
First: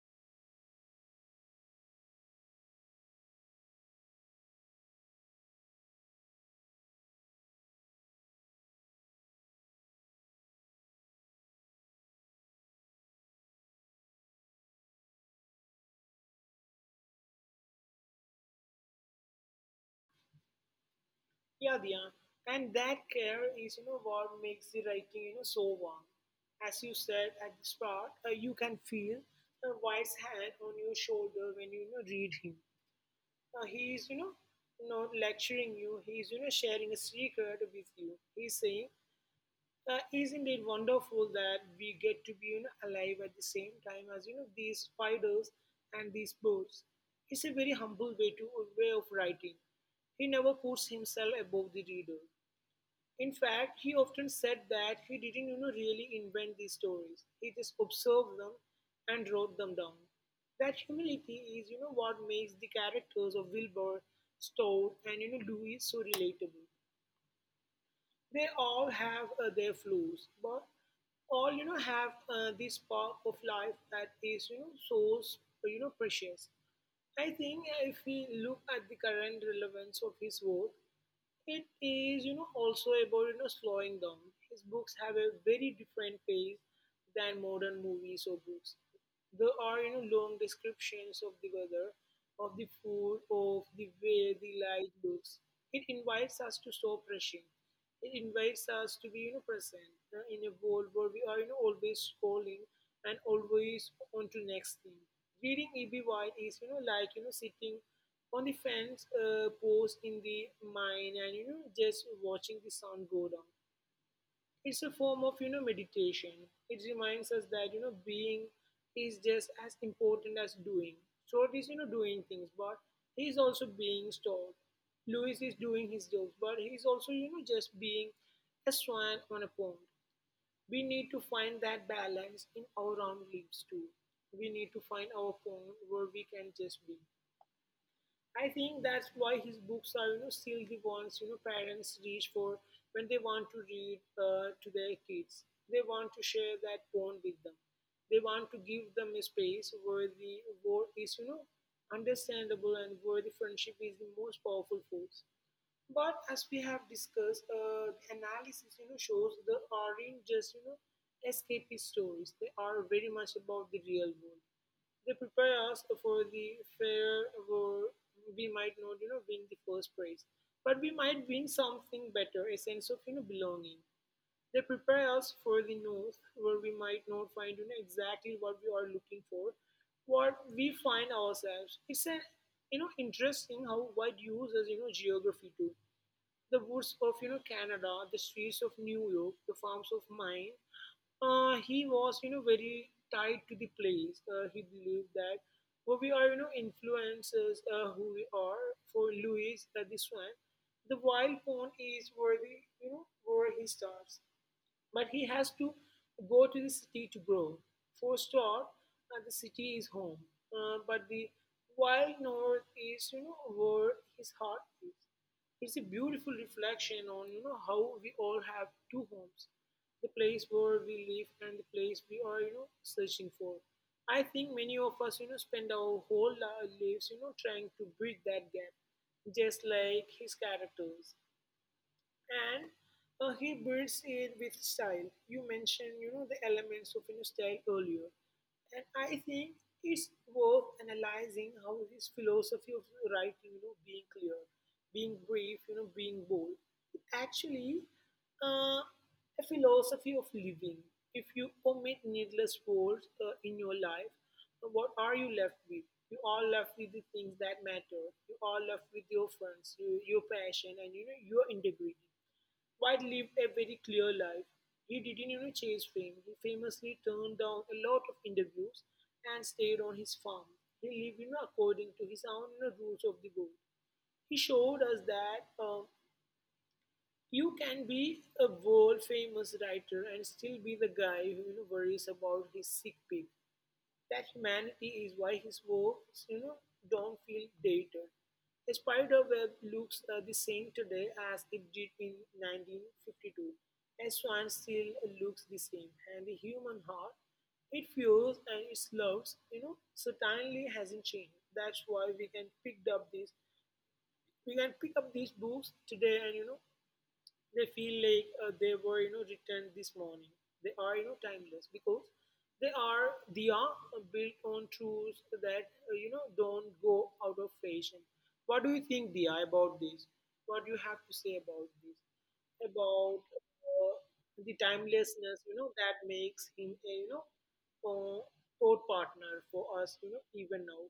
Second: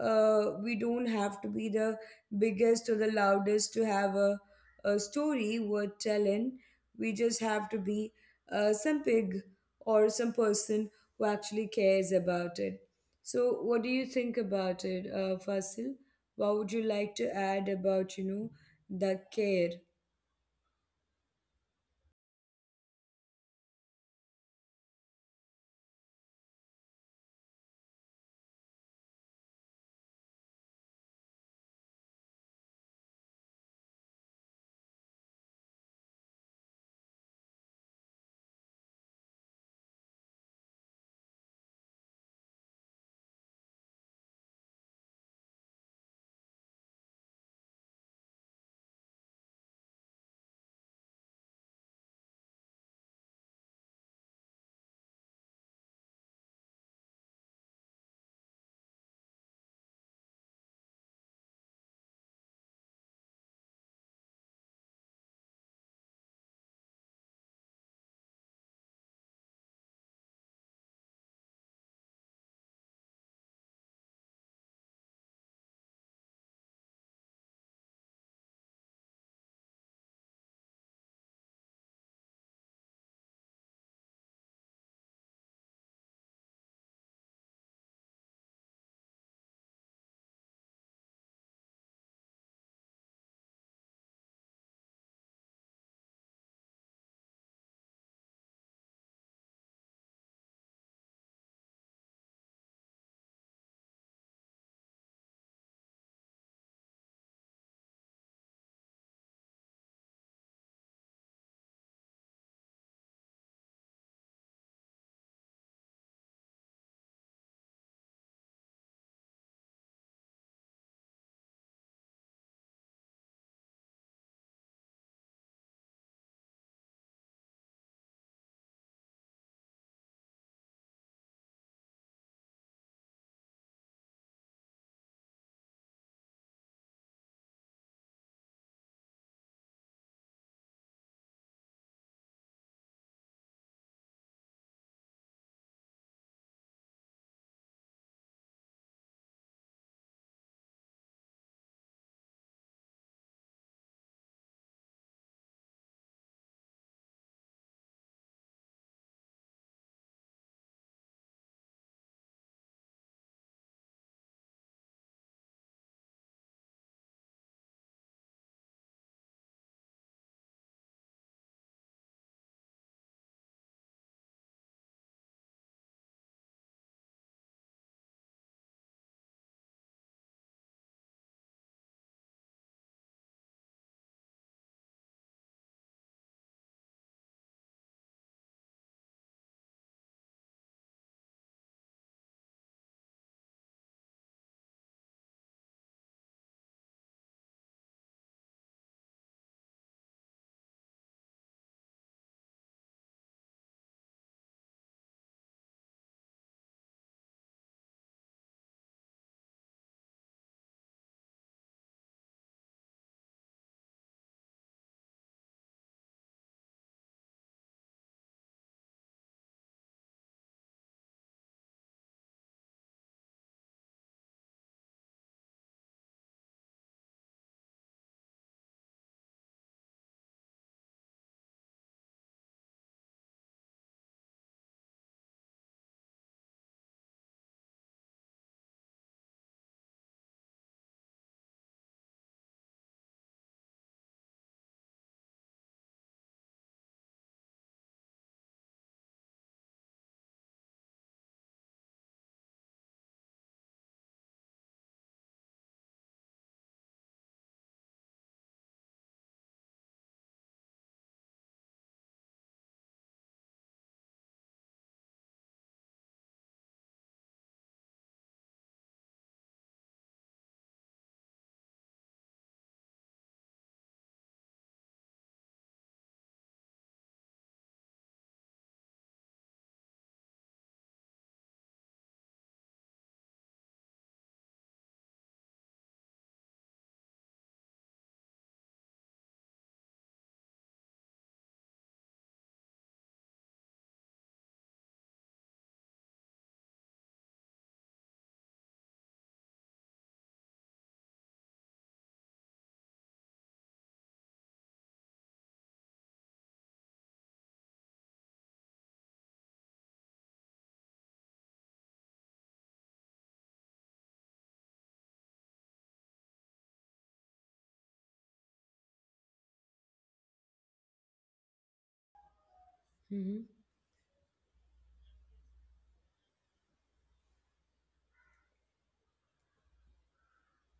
A: we don't have to be the biggest or the loudest to have a story worth telling. We just have to be some pig or some person who actually cares about it. So what do you think about it, Fasil? What would you like to add about, you know, the care?
B: Yeah, yeah. And that care is what makes the writing so warm. As you said at the start, you can feel a wife's hand on your shoulder when you know read him. He is not lecturing you. He is sharing a secret with you. He's saying isn't it wonderful that we get to be, alive at the same time as these spiders and these birds? It's a very humble way of writing. He never puts himself above the reader. In fact, he often said that he didn't really invent these stories. He just observed them and wrote them down. That humility is what makes the characters of Wilbur, Stout, and Louis so relatable. They all have their flaws, but all have this spark of life that is so precious. I think if we look at the current relevance of his work, it is also about slowing down. His books have a very different pace than modern movies or books. There are long descriptions of the weather, of the food, of the way the light looks. It invites us to stop rushing. It invites us to be, present, in a world where we are, always scrolling and always on to next thing. Reading E.B. White is like sitting on the fence, post in the mine, and just watching the sun go down. It's a form of meditation. It reminds us that being is just as important as doing. So it is doing things, but he's also being stopped. Louis is doing his jobs, but he's also just being a swan on a pond. We need to find that balance in our own lives too. We need to find our pond where we can just be. I think that's why his books are, still the ones parents reach for when they want to read, to their kids. They want to share that bond with them. They want to give them a space where the war is, understandable, and where the friendship is the most powerful force. But as we have discussed, the analysis shows they aren't just escapist stories. They are very much about the real world. They prepare us for the fair where we might not, win the first prize, but we might win something better, a sense of, belonging. They prepare us for the north where we might not find, exactly what we are looking for, what we find ourselves. It's, interesting how wide uses, geography too. The woods of Canada, the streets of New York, the farms of Maine. He was very tied to the place. He believed that who we are influences, who we are. For Louis, this one, the wild pond is where the you know where he starts. But he has to go to the city to grow. For Star, the city is home, but the wild north is, where his heart is. It's a beautiful reflection on, how we all have two homes, the place where we live and the place we are, searching for. I think many of us, spend our whole lives, trying to bridge that gap, just like his characters, and he builds it with style. You mentioned, the elements of, style earlier, and I think it's worth analyzing how his philosophy of writing, being clear, being brief, being bold, it actually, uh, a philosophy of living. If you omit needless words, in your life, what are you left with? You are left with the things that matter. You are left with your friends, your passion, and your integrity. White lived a very clear life. He didn't, chase fame. He famously turned down a lot of interviews and stayed on his farm. He lived, according to his own, rules of the world. He showed us that, you can be a world famous writer and still be the guy who, worries about his sick pig. That humanity is why his works, don't feel dated. A spider web looks, the same today as it did in 1952. A swan still looks the same, and the human heart, it feels and it loves, certainly hasn't changed. That's why we can pick up these books today, and they feel like, they were, written this morning. They are, timeless because they are built on truths that, don't go out of fashion. What do you think, Dia, about this? What do you have to say about this? About,
A: Mm-hmm.
B: the timelessness, that makes him a, uh, thought partner for us, even now.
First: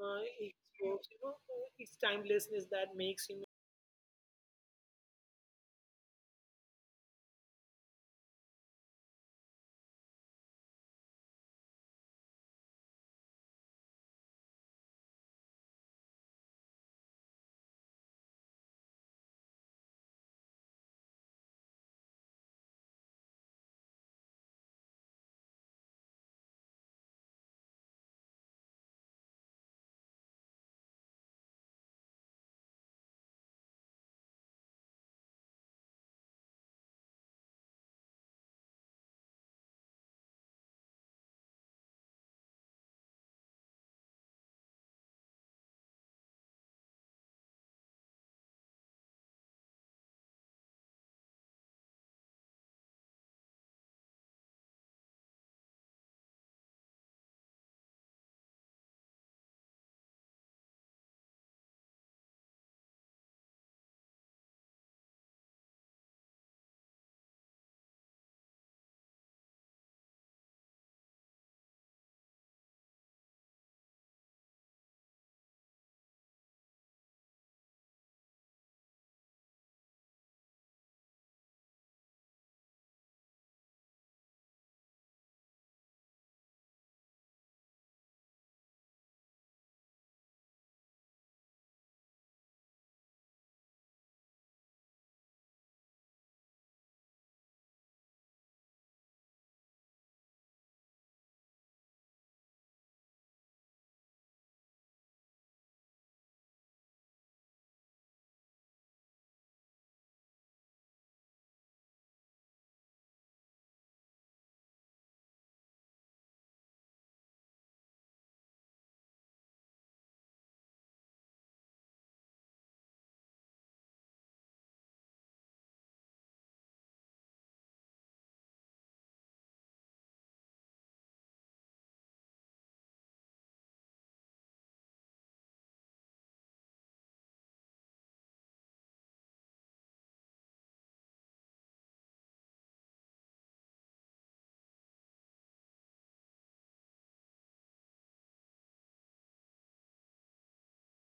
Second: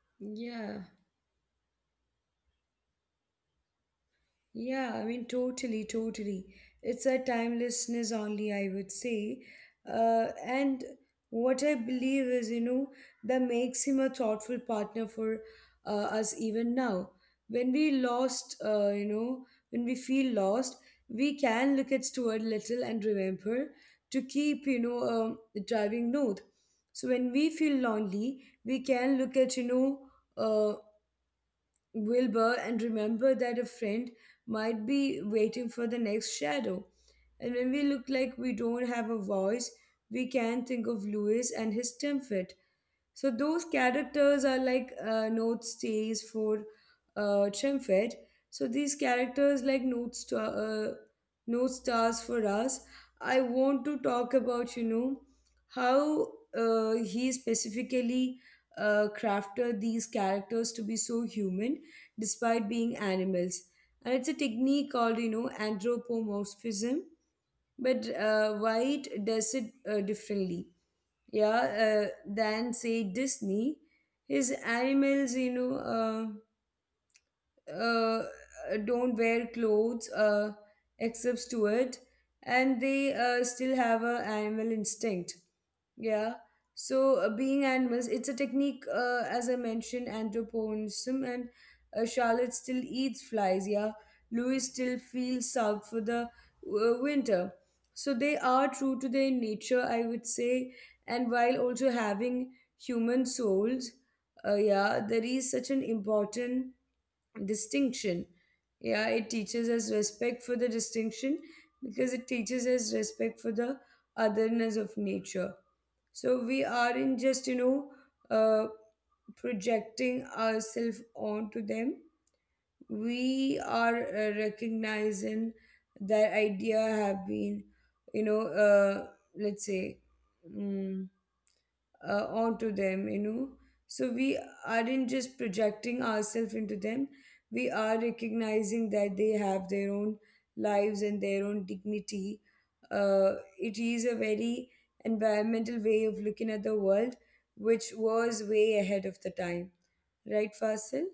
B: Uh, it's,
A: Yeah.
B: you know, uh, it's timelessness that makes him.
A: Yeah, I mean, totally, totally. It's a timelessness only, I would say. And what I believe is, you know, that makes him a thoughtful partner for us even now. When we lost, you know, when we feel lost, we can look at Stuart Little and remember to keep, you know, driving north. So when we feel lonely, we can look at, you know, uh, Wilbur and remember that a friend might be waiting for the next shadow. And when we look like we don't have a voice, we can think of Louis and his temper. So those characters are like note stays for Trimfed. So these characters like note star, note stars for us. I want to talk about, you know, how he specifically crafted these characters to be so human despite being animals, and it's a technique called, you know, anthropomorphism. But White does it differently, yeah, than say Disney. His animals, you know, uh, uh, don't wear clothes except Stewart, and they still have a animal instinct. Yeah. So being animals, it's a technique, as I mentioned, anthroponism, and Charlotte still eats flies. Yeah, Louis still feels south for the winter. So they are true to their nature, I would say, and while also having human souls. Yeah, there is such an important distinction. Yeah, it teaches us respect for the distinction because it teaches us respect for the otherness of nature. So we aren't just, you know, uh, projecting ourselves onto them. We are recognizing that idea have been, you know, let's say, mm, onto them, you know. So we aren't just projecting ourselves into them. We are recognizing that they have their own lives and their own dignity. It is a very environmental way of looking at the world, which was way ahead of the time. Right, Fasil?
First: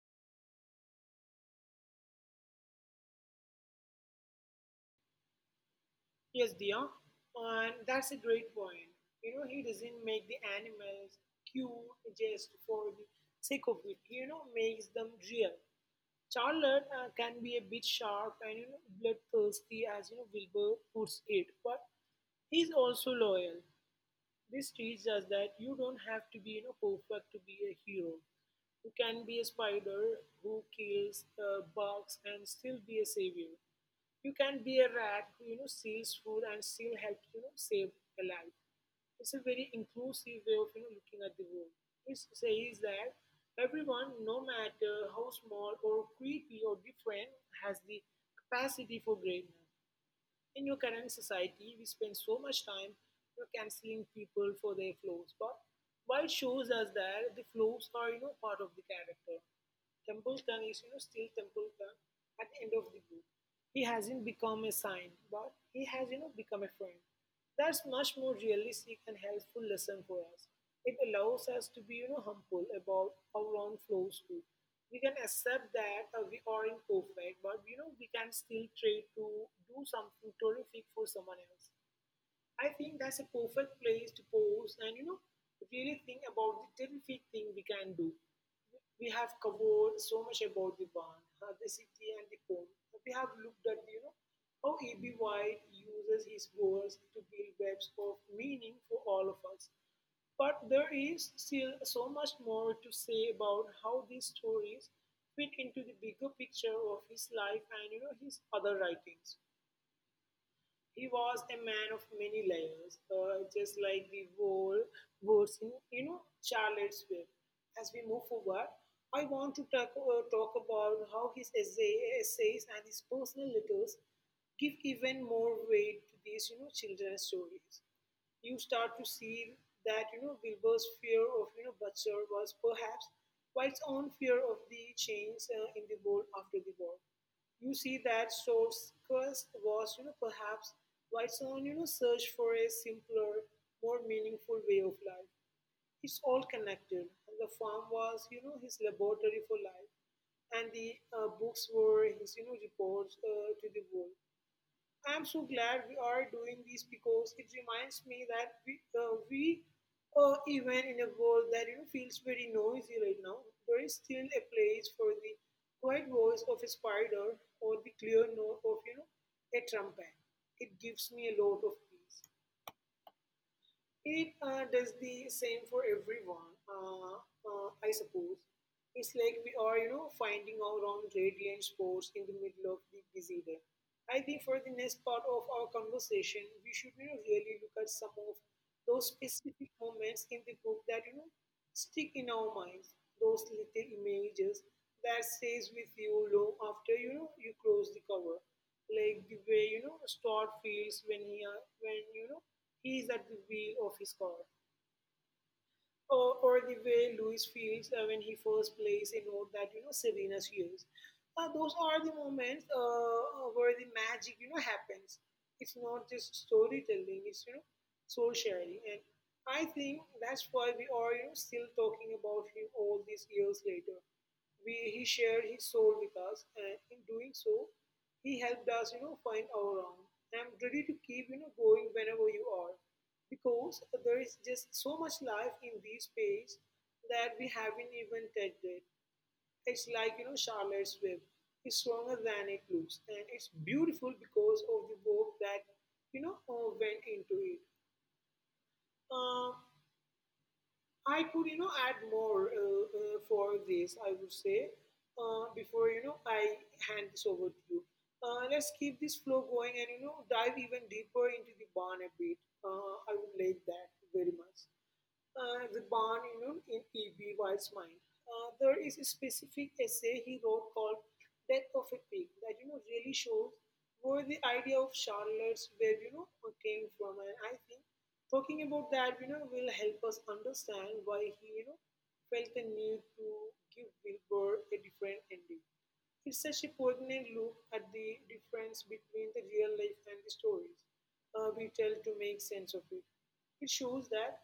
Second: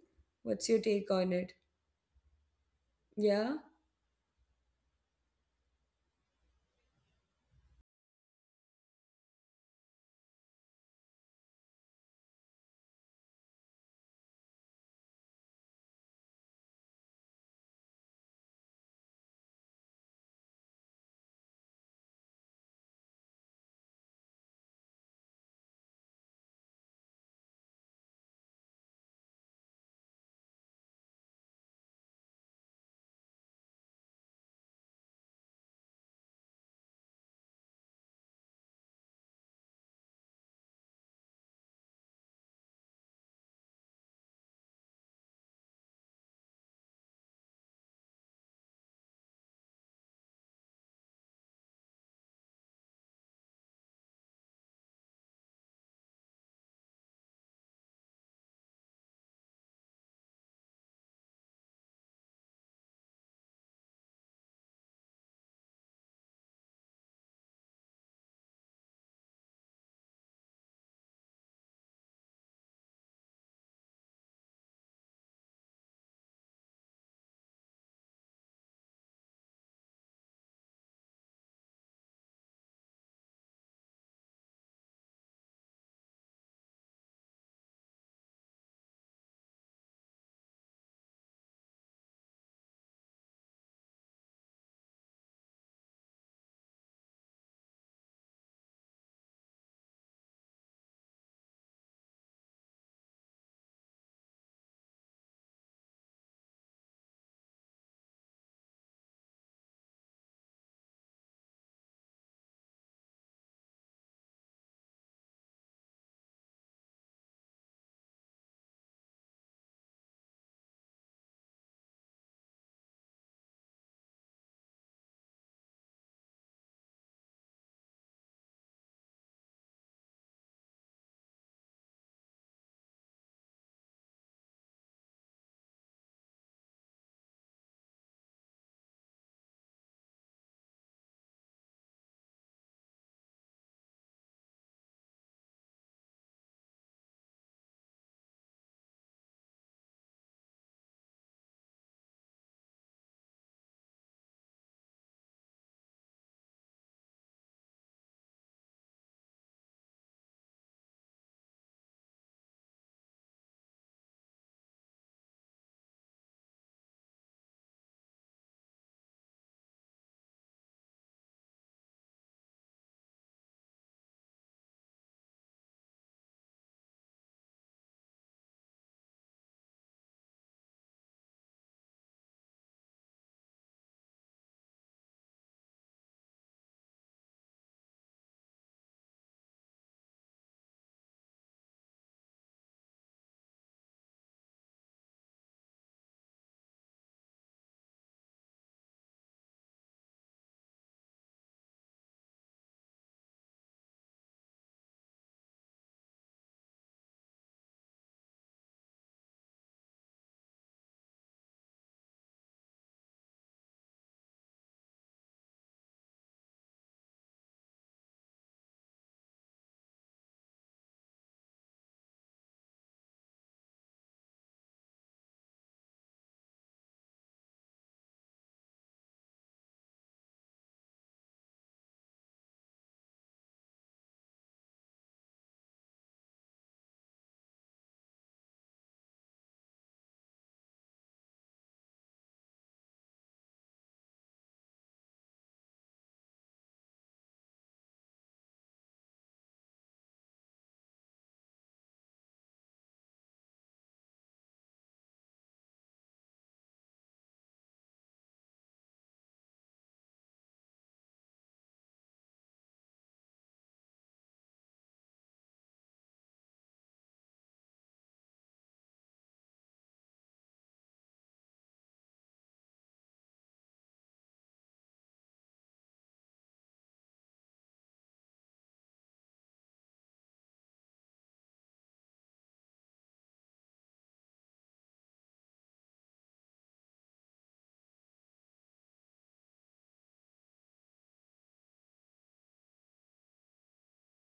A: What's your take on it? Yeah.
B: Yes, Dia, and that's a great point. He doesn't make the animals cute just for the sake of it. He, makes them real. Charlotte, can be a bit sharp and bloodthirsty, as Wilbur puts it, but he's also loyal. This teaches us that you don't have to be, perfect to be a hero. You can be a spider who kills, bugs and still be a savior. You can be a rat who steals food and still help save a life. It's a very inclusive way of looking at the world. It says that everyone, no matter how small or creepy or different, has the capacity for greatness. In your current society, we spend so much time, canceling people for their flaws, but why it shows us that the flaws are part of the character. Templeton is still Templeton at the end of the book. He hasn't become a saint, but he has become a friend. That's much more realistic and helpful lesson for us. It allows us to be, humble about our own flows too. We can accept that, we are imperfect, but, we can still try to do something terrific for someone else. I think that's a perfect place to pause and really think about the terrific thing we can do. We have covered so much about the barn, the city, and the home. We have looked at how E.B. White uses his words to build webs of meaning for all of us. But there is still so much more to say about how these stories fit into the bigger picture of his life and his other writings. He was a man of many layers, just like the whole words in, Charlotte's Web. As we move forward, I want to talk about how his essays and his personal letters give even more weight to these, children's stories. You start to see that, Wilbur's fear of, Butcher was perhaps quite its own fear of the change, in the world after the war. You see that Soul's quest was, perhaps White's own, search for a simpler, more meaningful way of life. It's all connected, and the farm was, his laboratory for life, and the, books were his, reports, to the world. I'm so glad we are doing this, because it reminds me that we even in a world that, feels very noisy right now, there is still a place for the quiet voice of a spider or the clear note of a trumpet. It gives me a lot of peace. It, does the same for everyone, I suppose. It's like we are, finding our own radiant spots in the middle of the busy day. I think for the next part of our conversation, we should really look at some of those specific moments in the book that stick in our minds. Those little images that stays with you long after you close the cover, like the way Star feels when he when you know he is at the wheel of his car. Or the way Louis feels when he first plays a note that Serena used. Those are the moments where the magic happens. It's not just storytelling; it's soul sharing. And I think that's why we are still talking about him all these years later. We he shared his soul with us, and in doing so, he helped us find our own. I'm ready to keep going whenever you are. Because there is just so much life in these pages that we haven't even touched it. It's like, Charlotte's Web. It's stronger than it looks. And it's beautiful because of the work that went into it. Uh, I could, add more for this, I would say, before I hand this over to you. Let's keep this flow going and, dive even deeper into the barn a bit. I would like that very much the barn, in E.B. White's mind. There is a specific essay he wrote called Death of a Pig that really shows where the idea of Charlotte's web came from, and I think talking about that will help us understand why he felt the need to give Wilbur a different ending. It's such a poignant look at the difference between the real life and the stories we tell to make sense of it. It shows that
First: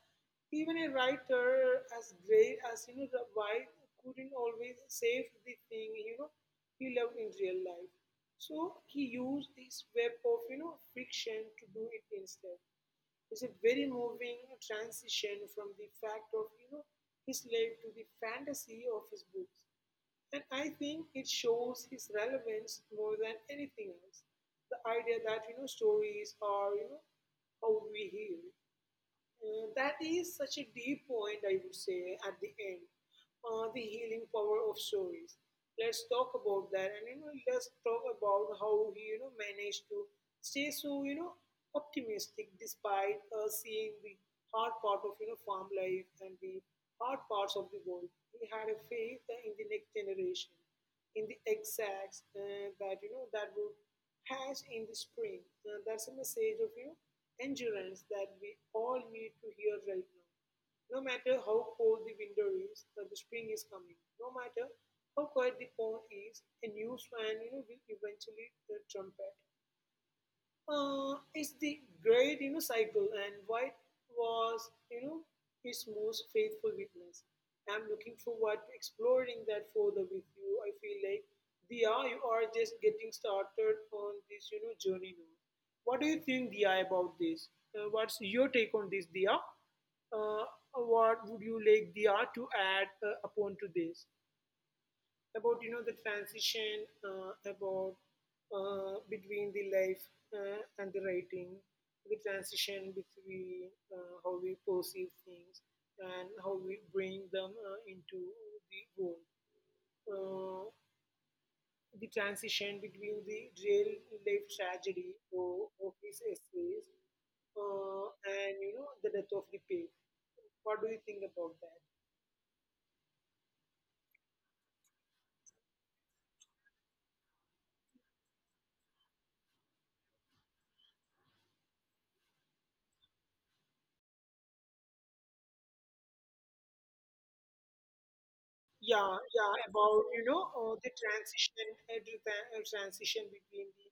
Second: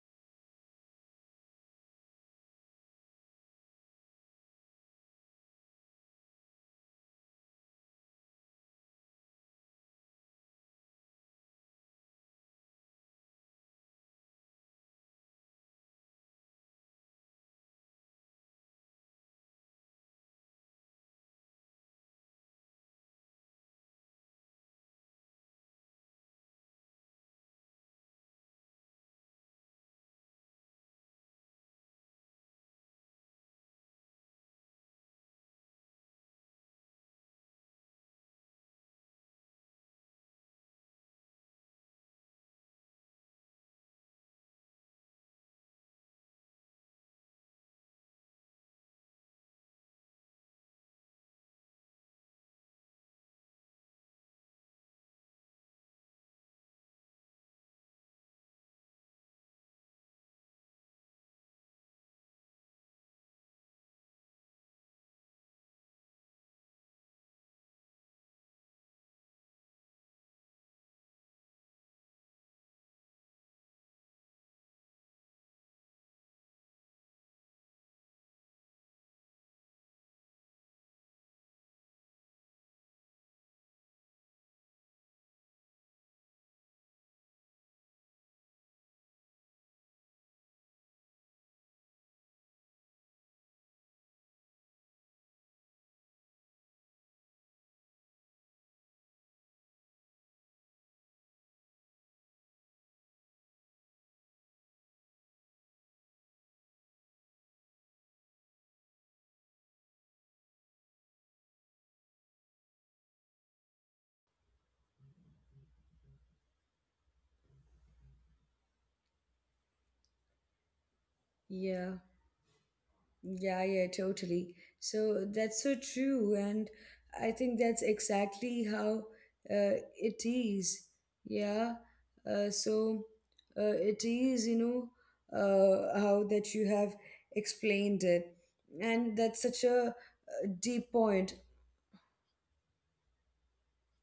B: even a writer as great as the White couldn't always save the thing he loved in real life. So he used this web of fiction to do it instead. It's a very moving transition from the fact of his life to the fantasy of his books, and I think it shows his relevance more than anything else. The idea that stories are how we heal. That is such a deep point, I would say, at the end. The healing power of stories. Let's talk about that, and let's talk about how he, managed to stay so, optimistic despite seeing the hard part of, farm life and the hard parts of the world. He had a faith in the next generation in the exacts that that would hatch in the spring. That's a message of endurance that we all need to hear right now. No matter how cold the winter is, the spring is coming. No matter how quiet the pond is, a new swan will eventually trumpet is the great cycle, and white was his most faithful witness. I'm looking forward to exploring that further with you. I feel like, Dia, you are just getting started on this journey now. What do you think, Dia, about this? What's your take on this, Dia? Uh, what would you like Dia to add upon to this, about the transition about between the life and the writing, the transition between how we perceive things and how we bring them into the world, uh, the transition between the real life tragedy of his essays, uh, and the death of the pig. What do you think about that?
A: Yeah. Yeah, yeah, totally. So that's so true. And I think that's exactly how it is. Yeah. So it is, you know, how that you have explained it. And
B: yeah
A: that's such
B: yeah
A: a
B: about
A: deep
B: the
A: point.
B: transition transition between the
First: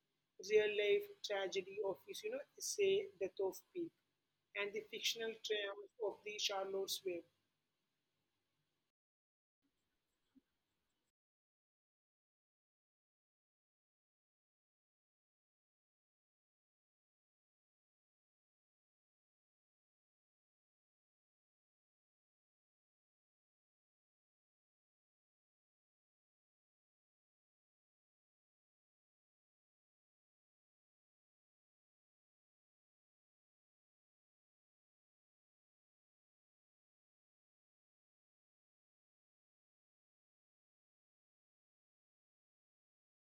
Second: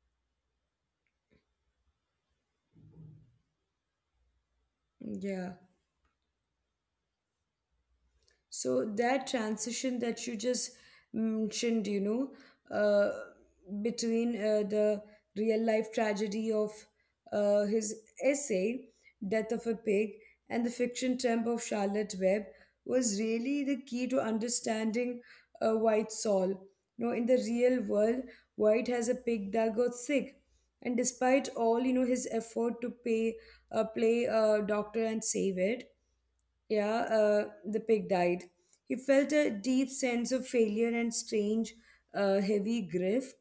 B: real life tragedy of his say Death of Peak and the fictional
A: Yeah.
B: triumph of the Charlotte's Web.
A: So that transition that you just mentioned, you know, uh, between the real life tragedy of his essay, Death of a Pig, and the fiction temp of Charlotte Webb was really the key to understanding White's soul. You know, in the real world, White has a pig that got sick. And despite all, you know, his effort to play a doctor and save it, yeah, the pig died. He felt a deep sense of failure and strange, heavy grief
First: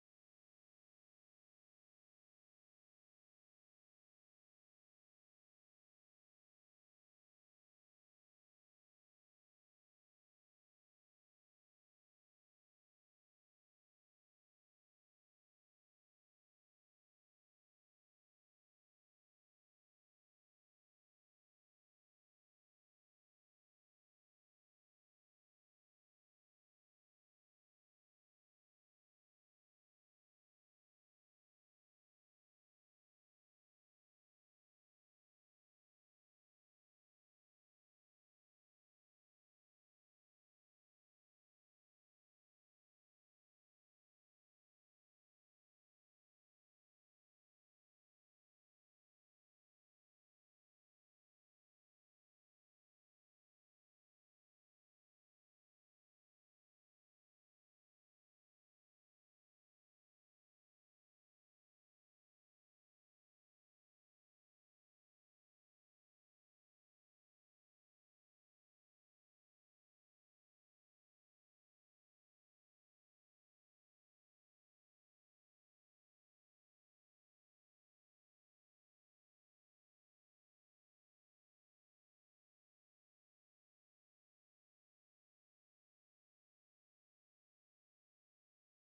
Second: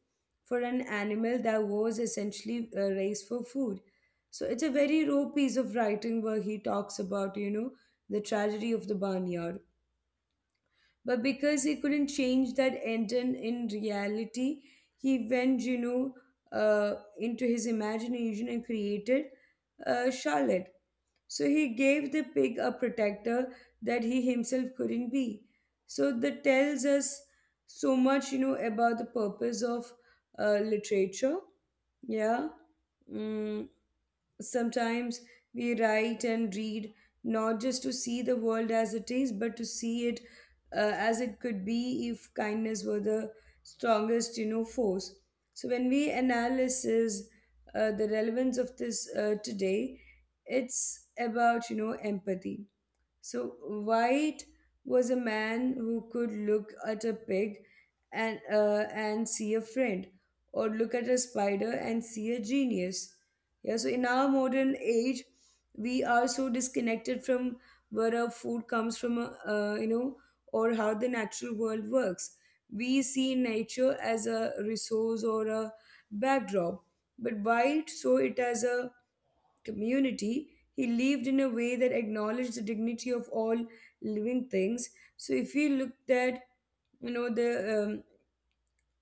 A: for an animal that was essentially raised for food. So it's a very raw piece of writing where he talks about, you know, the tragedy of the barnyard. But because he couldn't change that end in reality, he went, you know, into his imagination and created Charlotte. So he gave the pig a protector that he himself couldn't be. So that tells us so much, you know, about the purpose of literature. Yeah. Mm. Sometimes we write and read not just to see the world as it is, but to see it as it could be if kindness were the strongest, you know, force. So when we analysis the relevance of this today, it's about, you know, empathy. So White was a man who could look at a pig and see a friend, or look at a spider and see a genius. Yeah, so in our modern age, we are so disconnected from where our food comes from, you know, or how the natural world works. We see nature as a resource or a backdrop, but White saw it as a community. He lived in a way that acknowledged the dignity of all living things. So if we looked at, you know, the um,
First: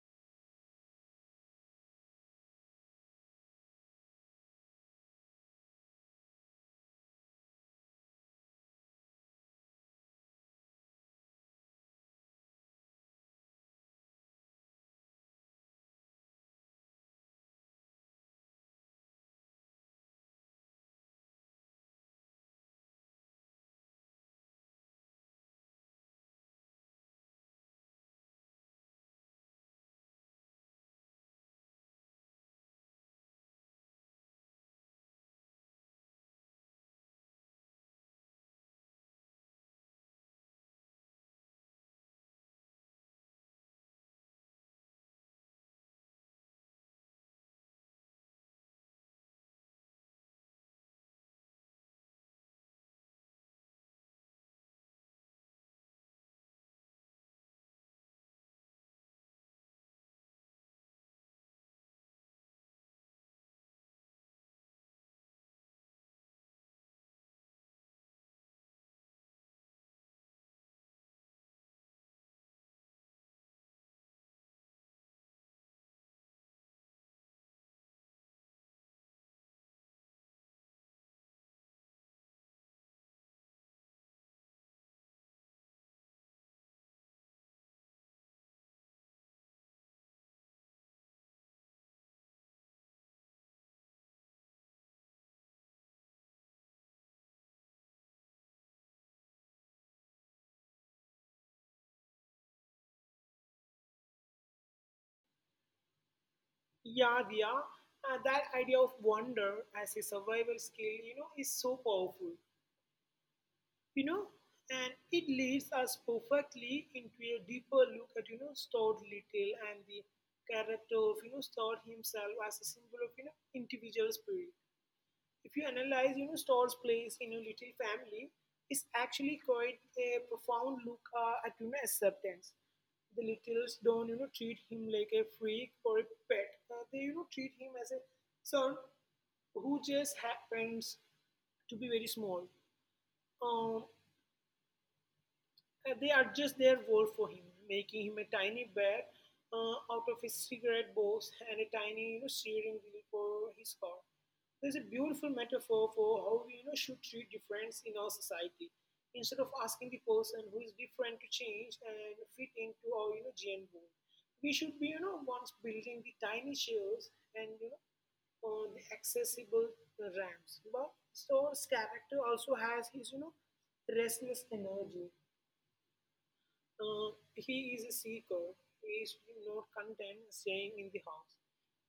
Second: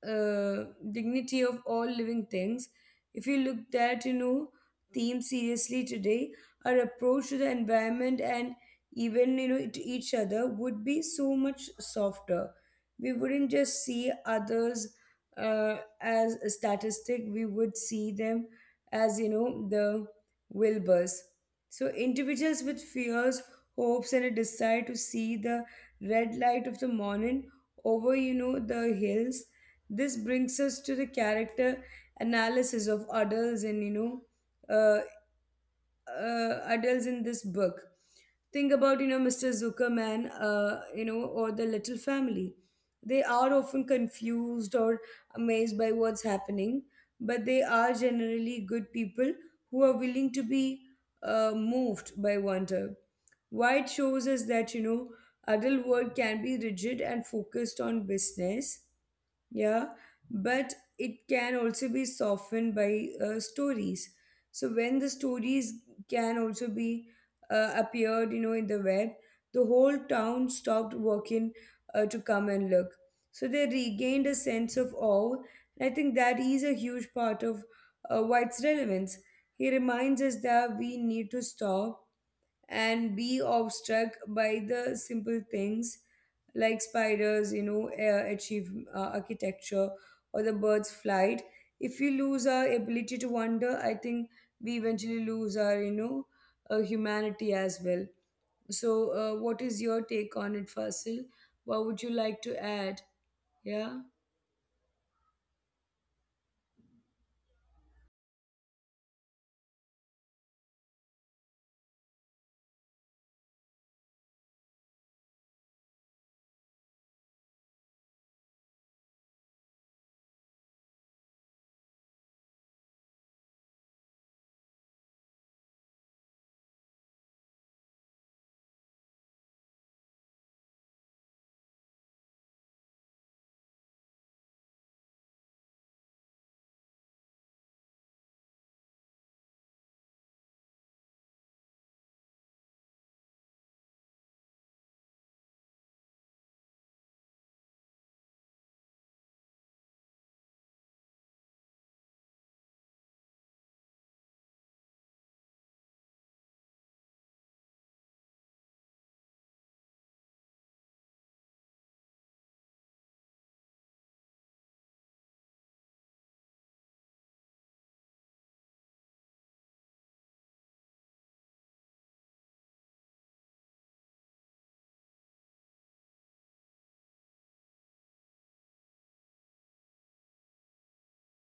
A: uh, dignity of all living things. If you look at, you know, theme seriously today, our approach to the environment and even, you know, to each other would be so much softer. We wouldn't just see others as a statistic, we would see them as, you know, the Wilburs. So individuals with fears, hopes, and a desire to see the red light of the morning over, you know, the hills. This brings us to the character analysis of adults in, you know, uh, adults in this book. Think about, you know, Mr. Zuckerman, you know, or the Little Family. They are often confused or amazed by what's happening, but they are generally good people who are willing to be moved by wonder. White shows us that, you know, adult world can be rigid and focused on business, yeah, but it can also be softened by stories. So when the stories can also be appeared, you know, in the web, the whole town stopped working to come and look. So they regained a sense of awe. And I think that is a huge part of White's relevance. He reminds us that we need to stop and be awestruck by the simple things like spiders, you know, achieve architecture or the bird's flight. If we lose our ability to wonder, I think we eventually lose our, you know, humanity as well. So what is your take on it, Fasil? What would you like to add? Yeah,
B: yeah yeah that idea of wonder as a survival skill is so powerful, you know and it leads us perfectly into a deeper look at Stott Little and the character of Stott himself as a symbol of individual spirit. If you analyze Stoll's place in your little family, is actually quite a profound look at acceptance. The littles don't treat him like a freak or a pet. They treat him as a son who just happens to be very small. Um, they adjust their world for him, making him a tiny bed out of his cigarette box and a tiny steering wheel for his car. There's a beautiful metaphor for how we should treat difference in our society. Instead of asking the person who is different to change and fit into our gene world, we should be once building the tiny shells and on the accessible ramps. But Thor's character also has his, restless energy. He is a seeker. He is not content staying in the house,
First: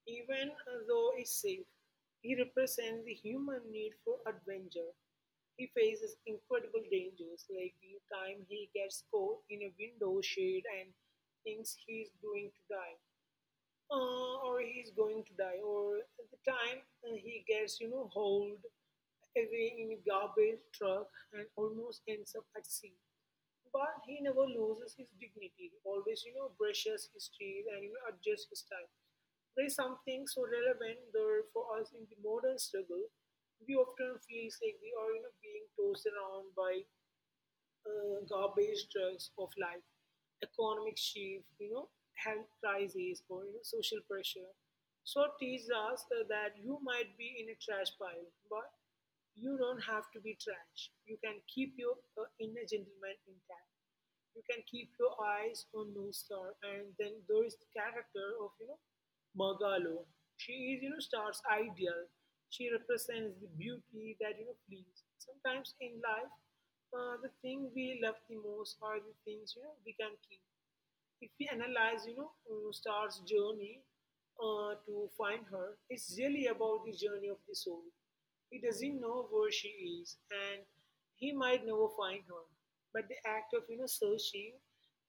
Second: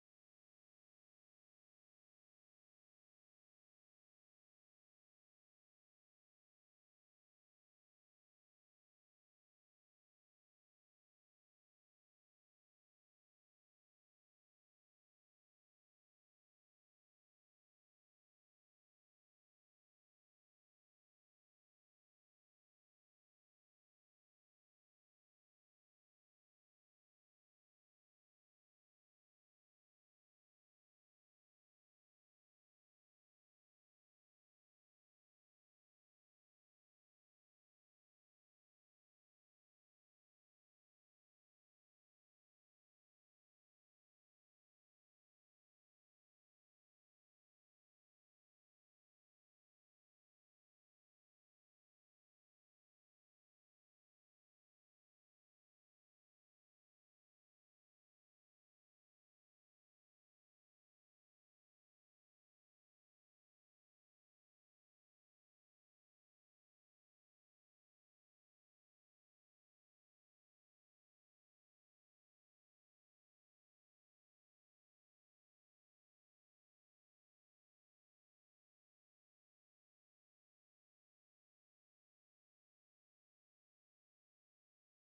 B: even though it's safe. He represents the human need for adventure. He faces incredible dangers, like the time he gets caught in a window shade and thinks he's going to die or at the time he gets, hauled away in a garbage truck and almost ends up at sea. But he never loses his dignity. He always, brushes his teeth and adjusts his style. There is something so relevant there for us in the modern struggle. We often feel like we are, being tossed around by garbage trucks of life, economic shift, health crises or social pressure. So teach us that you might be in a trash pile, but you don't have to be trash. You can keep your inner gentleman intact. You can keep your eyes on North Star. And then there is the character of, Margalo. She is, Star's ideal. She represents the beauty that, flees. Sometimes in life, the thing we love the most are the things, we can keep. If we analyze, Star's journey to find her, it's really about the journey of the soul. He doesn't know where she is, and he might never find her. But the act of, searching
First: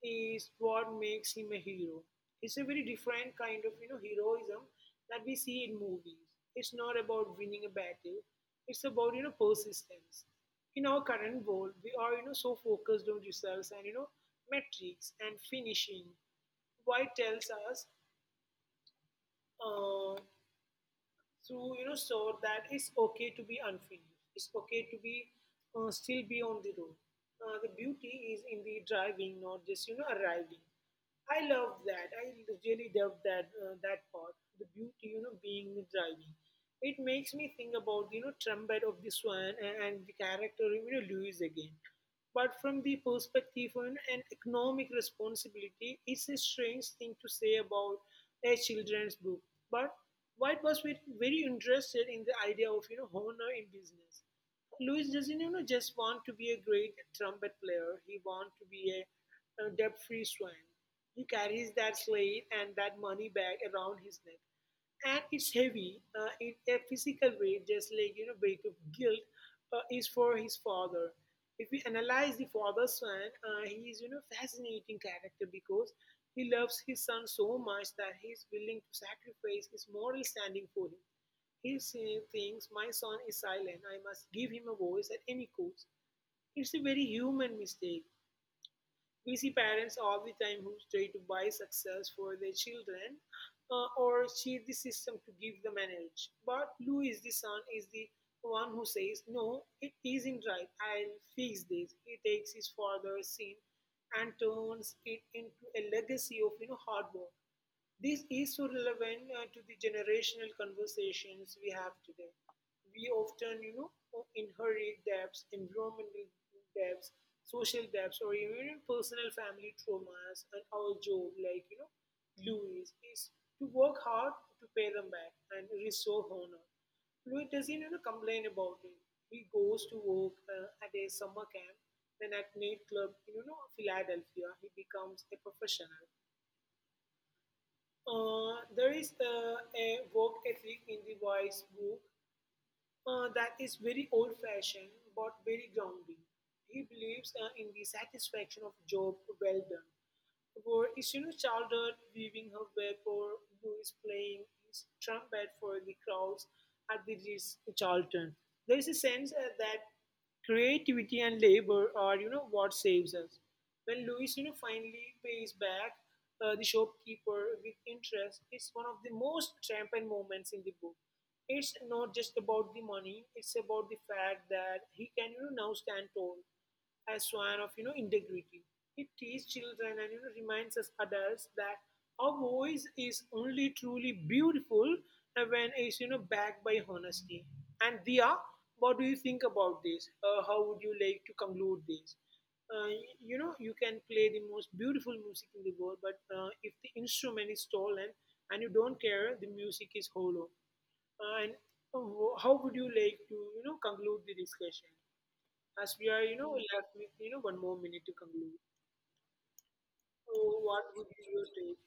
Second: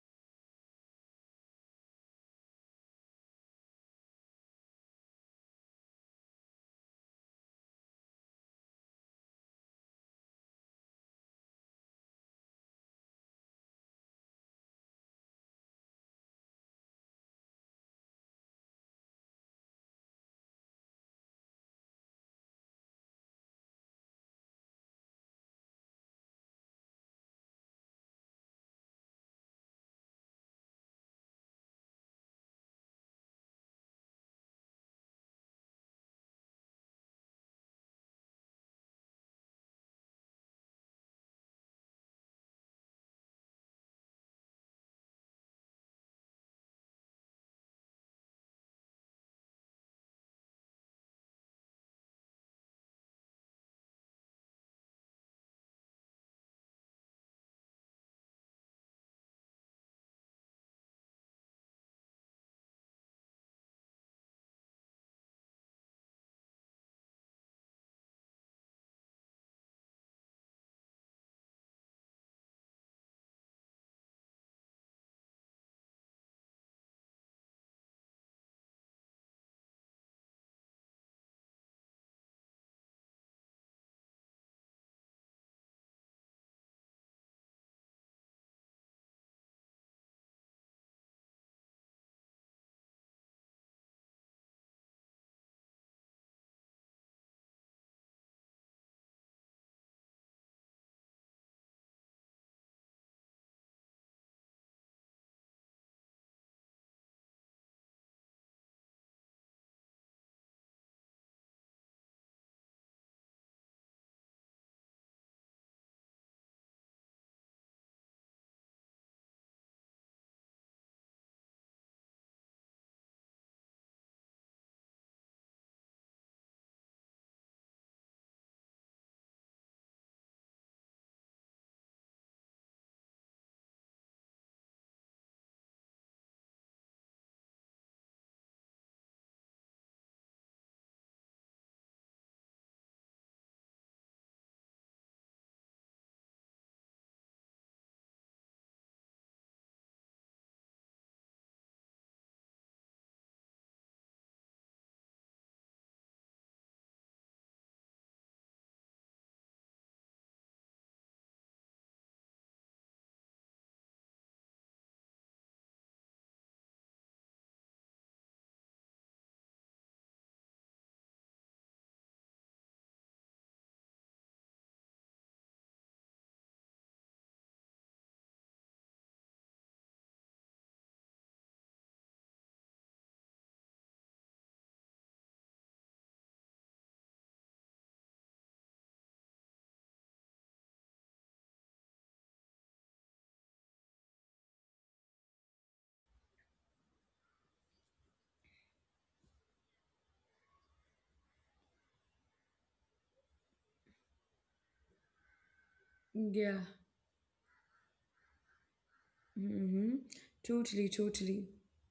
B: is what makes him a hero. It's a very different kind of, heroism that we see in movies. It's not about winning a battle. It's about, persistence. In our current world, we are so focused on results and metrics and finishing. Why tells us uh, to you know so that it's okay to be unfinished. It's okay to be still be on the road. The beauty is in the driving, not just arriving. I love that. I really love that part. The beauty, being the driving. It makes me think about trumpet of the swan and the character Lewis again. But from the perspective on an economic responsibility, it's a strange thing to say about a children's book. But White was very interested in the idea of honor in business. Luis doesn't just want to be a great trumpet player. He wants to be a debt-free swan. He carries that slate and that money bag around his neck, and it's heavy in a physical way, just like weight of guilt is for his father. If we analyze the father's son, he is fascinating character because he loves his son so much that he is willing to sacrifice his moral standing for him. He say things, my son is silent, I must give him a voice at any cost. It's a very human mistake. We see parents all the time who try to buy success for their children or cheat the system to give them an edge. But Louis, the son, is the one who says, no, it isn't right. I'll fix this. He takes his father's sin and turns it into a legacy of hard work. This is so relevant to the generational conversations we have today. We often, inherit debts, environmental debts, social debts, or even personal family traumas. And our job, like Louis, is to work hard to pay them back and restore honor. Louis doesn't complain about it. He goes to work at a summer camp, then at nightclub in Philadelphia. He becomes a professional. There is a work ethic in the wise book that is very old fashioned but very grounding. He believes in the satisfaction of job well done. Where is childhood weaving her web or who is playing his trumpet for the crowds at the Ritz Charlton. There is a sense that creativity and labor are, what saves us. When Louis, finally pays back the shopkeeper with interest, it's one of the most triumphant moments in the book. It's not just about the money; it's about the fact that he can, now stand tall as one of integrity. It teaches children and reminds us adults that our voice is only truly beautiful when it's backed by honesty. And Dia, what do you think about this? How would you like to conclude this? Uh, you know, you can play the most beautiful music in the world, but if the instrument is stolen and you don't care, the music is hollow. And how would you like to, conclude the discussion? As we are,
A: yeah,
B: left with, one more minute to conclude.
A: mm-hmm.
B: So, what
A: Totally,
B: would be
A: totally.
B: your take?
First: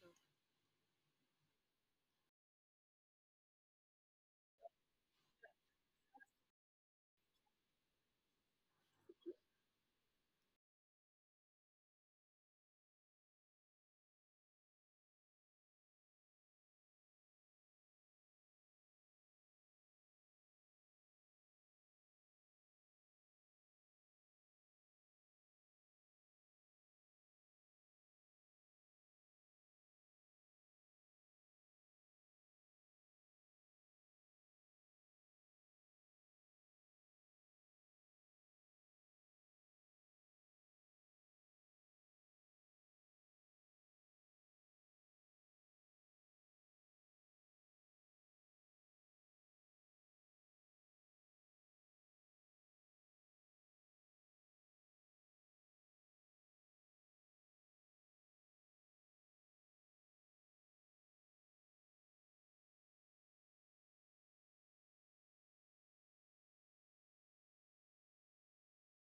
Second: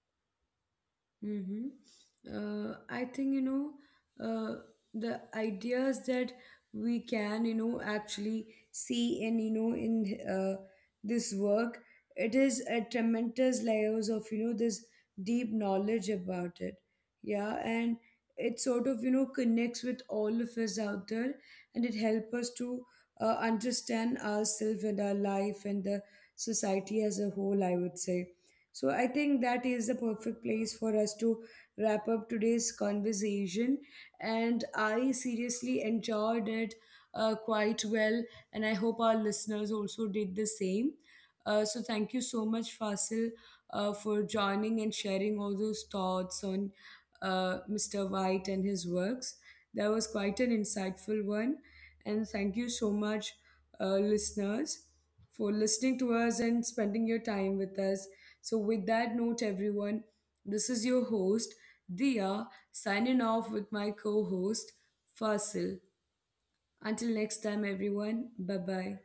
A: Mm-hmm. I think, you know, uh, the ideas that we can, you know, actually see and, you know, in this work, it is a tremendous layers of, you know, this deep knowledge about it. Yeah. And it sort of, you know, connects with all of us out there, and it helps us to understand ourselves and our life and the society as a whole, I would say. So I think that is the perfect place for us to wrap up today's conversation. And I seriously enjoyed it quite well. And I hope our listeners also did the same. So thank you so much, Fasil, for joining and sharing all those thoughts on Mr. White and his works. That was quite an insightful one. And thank you so much, listeners, for listening to us and spending your time with us. So with that note, everyone, this is your host, Dia, signing off with my co host, Fasil. Until next time, everyone, bye bye.